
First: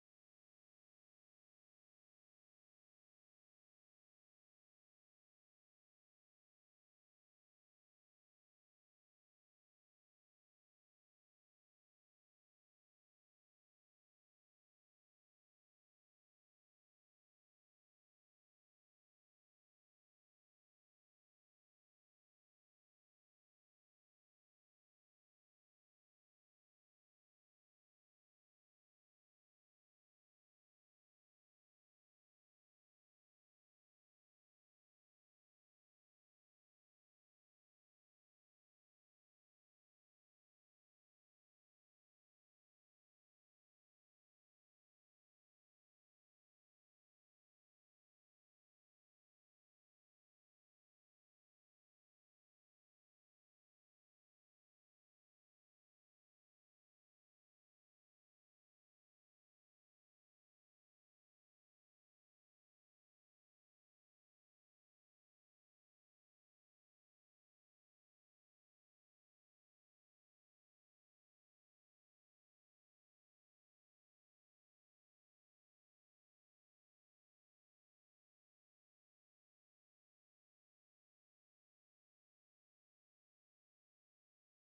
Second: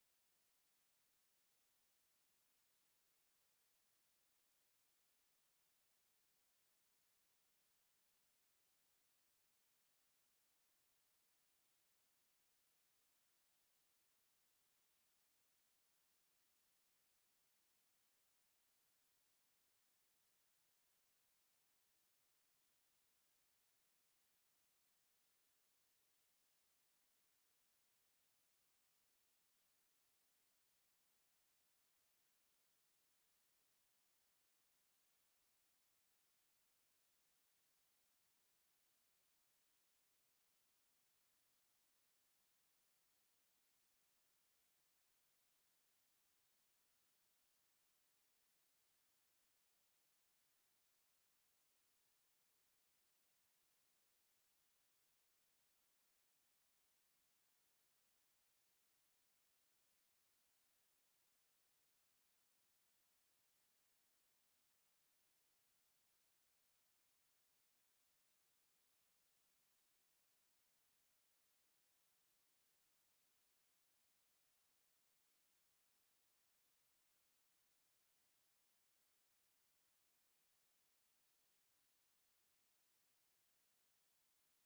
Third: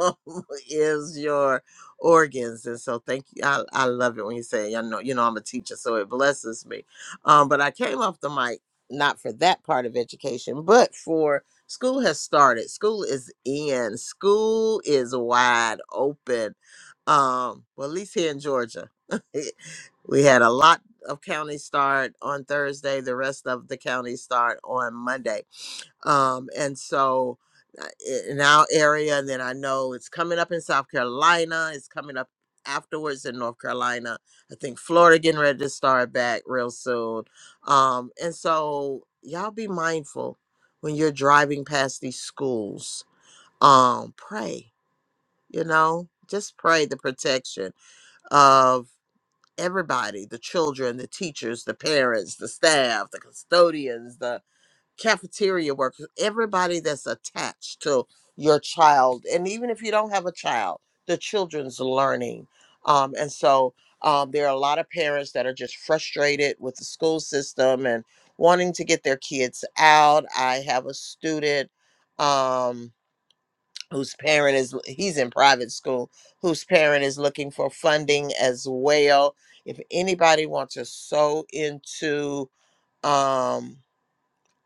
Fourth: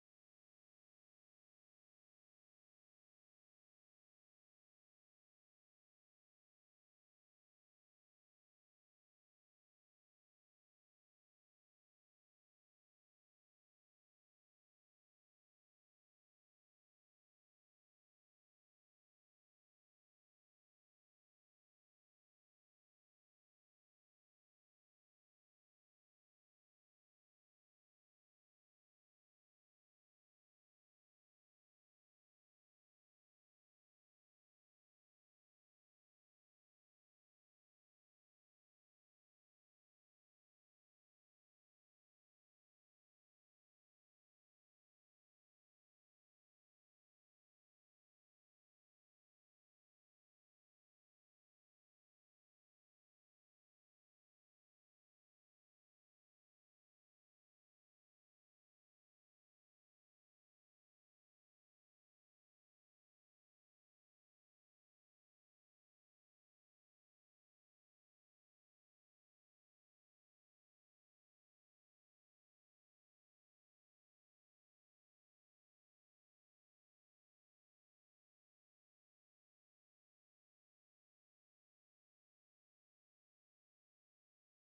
[SPEAKER 1] is your organs, and so thank you. I, I love it when you say, "I know, you know, I'm a teacher," so it blesses me. Um, but I came off the mic not for that part of education, but for school has started. School is in. School is wide open. Um, well, at least here in Georgia, [laughs] we had a lot of counties start on Thursday. The rest of the counties start on Monday. Um, and so uh, i- in our area, and then I know it's coming up in South Carolina. It's coming up afterwards in North Carolina. I think Florida getting ready to start back real soon. Um, and so y'all be mindful when you're driving past these schools. Um, pray, you know, just pray the protection of everybody the children the teachers the parents the staff the custodians the cafeteria workers everybody that's attached to your child and even if you don't have a child the children's learning um, and so um, there are a lot of parents that are just frustrated with the school system and wanting to get their kids out i have a student um, whose parent is he's in private school whose parent is looking for funding as well if anybody wants to sew into um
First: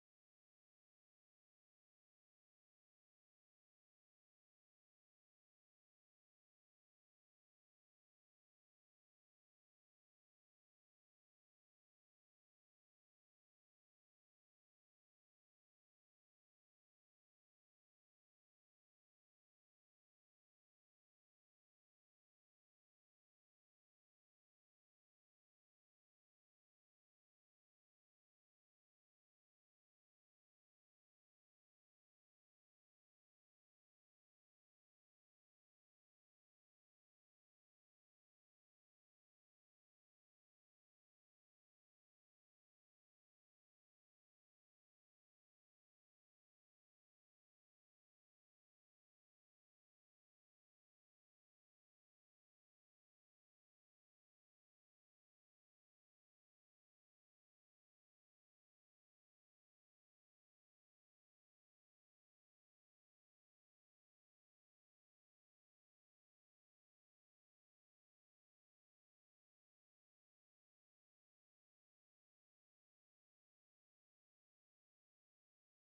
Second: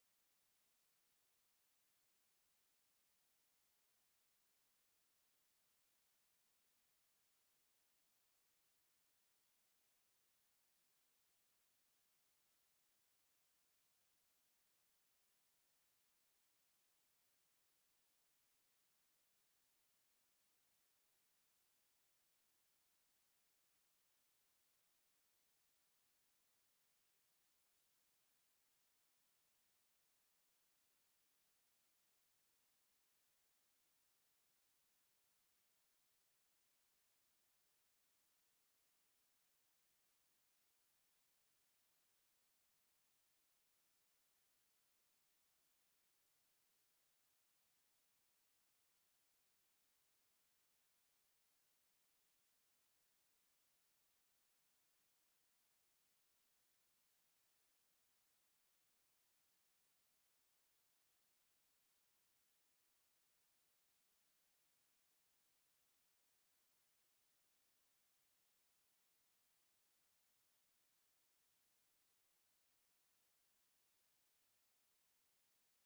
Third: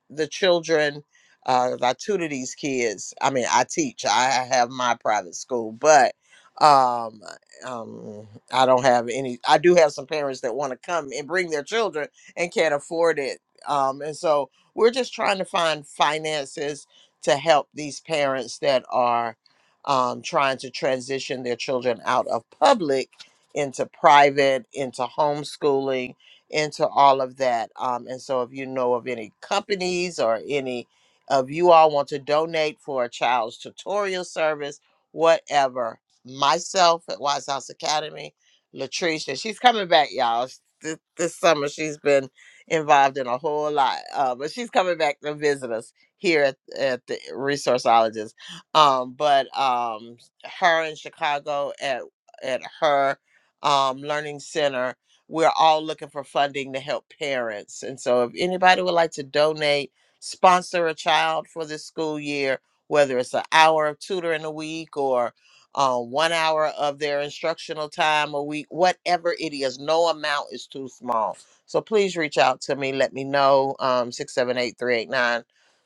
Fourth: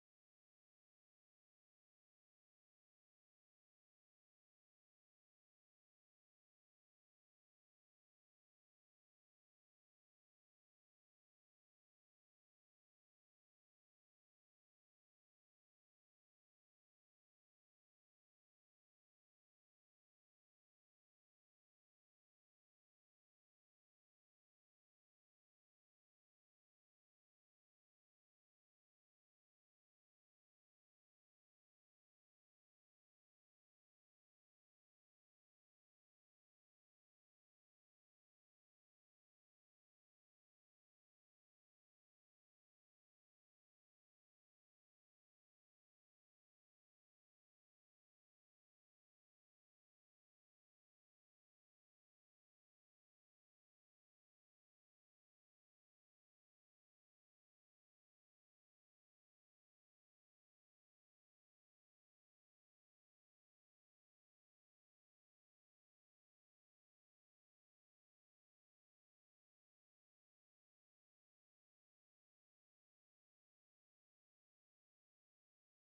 [SPEAKER 1] the children. Uh, I tutor these kids. I mean, I teach. I have my private school, but um, um, I don't have any. I do have some parents that want to come and bring their children and can't afford it. Um, and so we're just trying to find finances to help these parents that are um, trying to transition their children out of public into private, into homeschooling into all of that. Um, and so, if you know of any companies or any of you all want to donate for a child's tutorial service, whatever, myself at Wise House Academy, Latrice, and she's coming back, y'all. Sh- This, this summer, she's been involved in a whole lot, uh, but she's coming back to visit us here at, at the Resourceologist. Um, but um, her in Chicago at at her um, learning center we're all looking for funding to help parents. And so if anybody would like to donate, sponsor a child for this school year, whether it's an hour of tutoring a week or uh, one hour of their instructional time a week, whatever it is, no amount is too small. So please reach out to me. Let me know. Um, 678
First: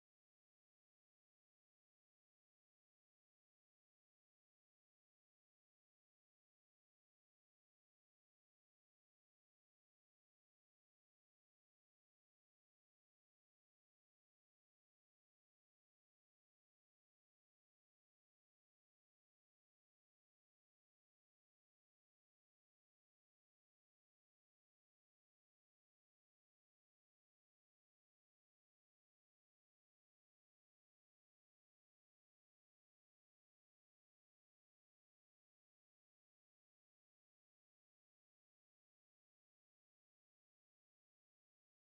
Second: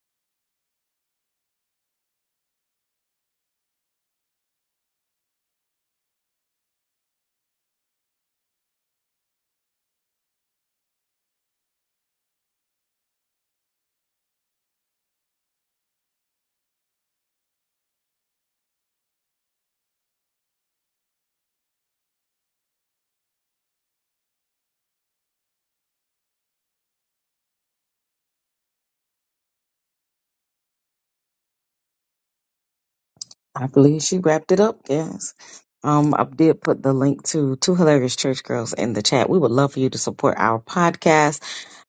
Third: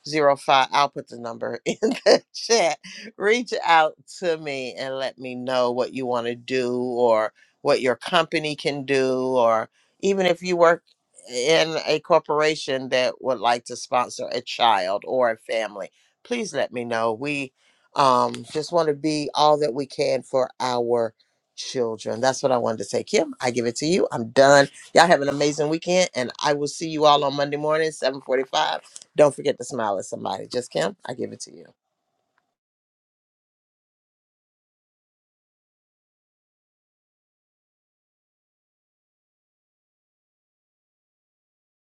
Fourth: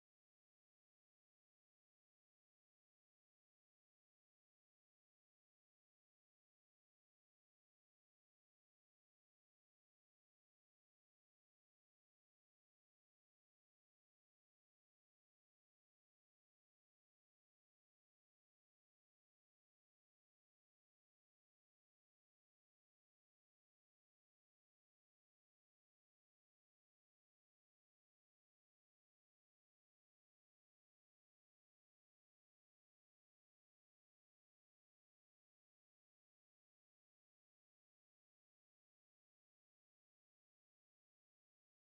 [SPEAKER 1] i I'll put the number [laughs] in the chat. Reach out to me and let me know what you want to do or what your company can do, or even if you work in a corporation that would like to sponsor a child or a family, please let me know. We um, just want to be all that we can for our children. That's what I wanted to say. Kim, I give it to you. I'm done. Y'all have an amazing weekend, and I will see you all on Monday morning, 7:45 don't forget to smile at somebody. Just Kim, I give it to you.
[SPEAKER 2] I believe she wrapped it up, yes. Um, I did put the link to Two Hilarious Church Girls in the chat. We would love for you to support our podcast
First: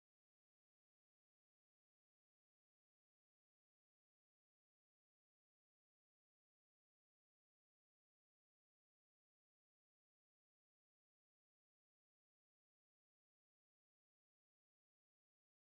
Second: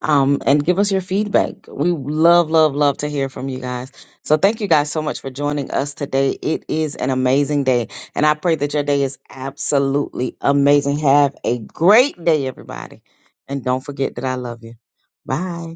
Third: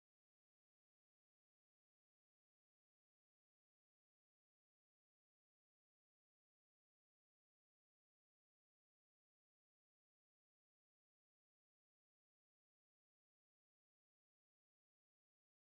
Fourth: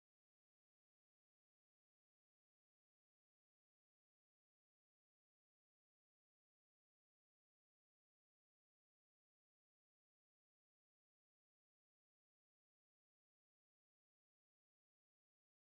[SPEAKER 2] um, and give us your feedback. We love, love, love to hear from you guys. So thank you guys so much for joining us today. It is an amazing day, and I pray that your day is absolutely amazing. Have a great day, everybody. And don't forget that I love you. Bye.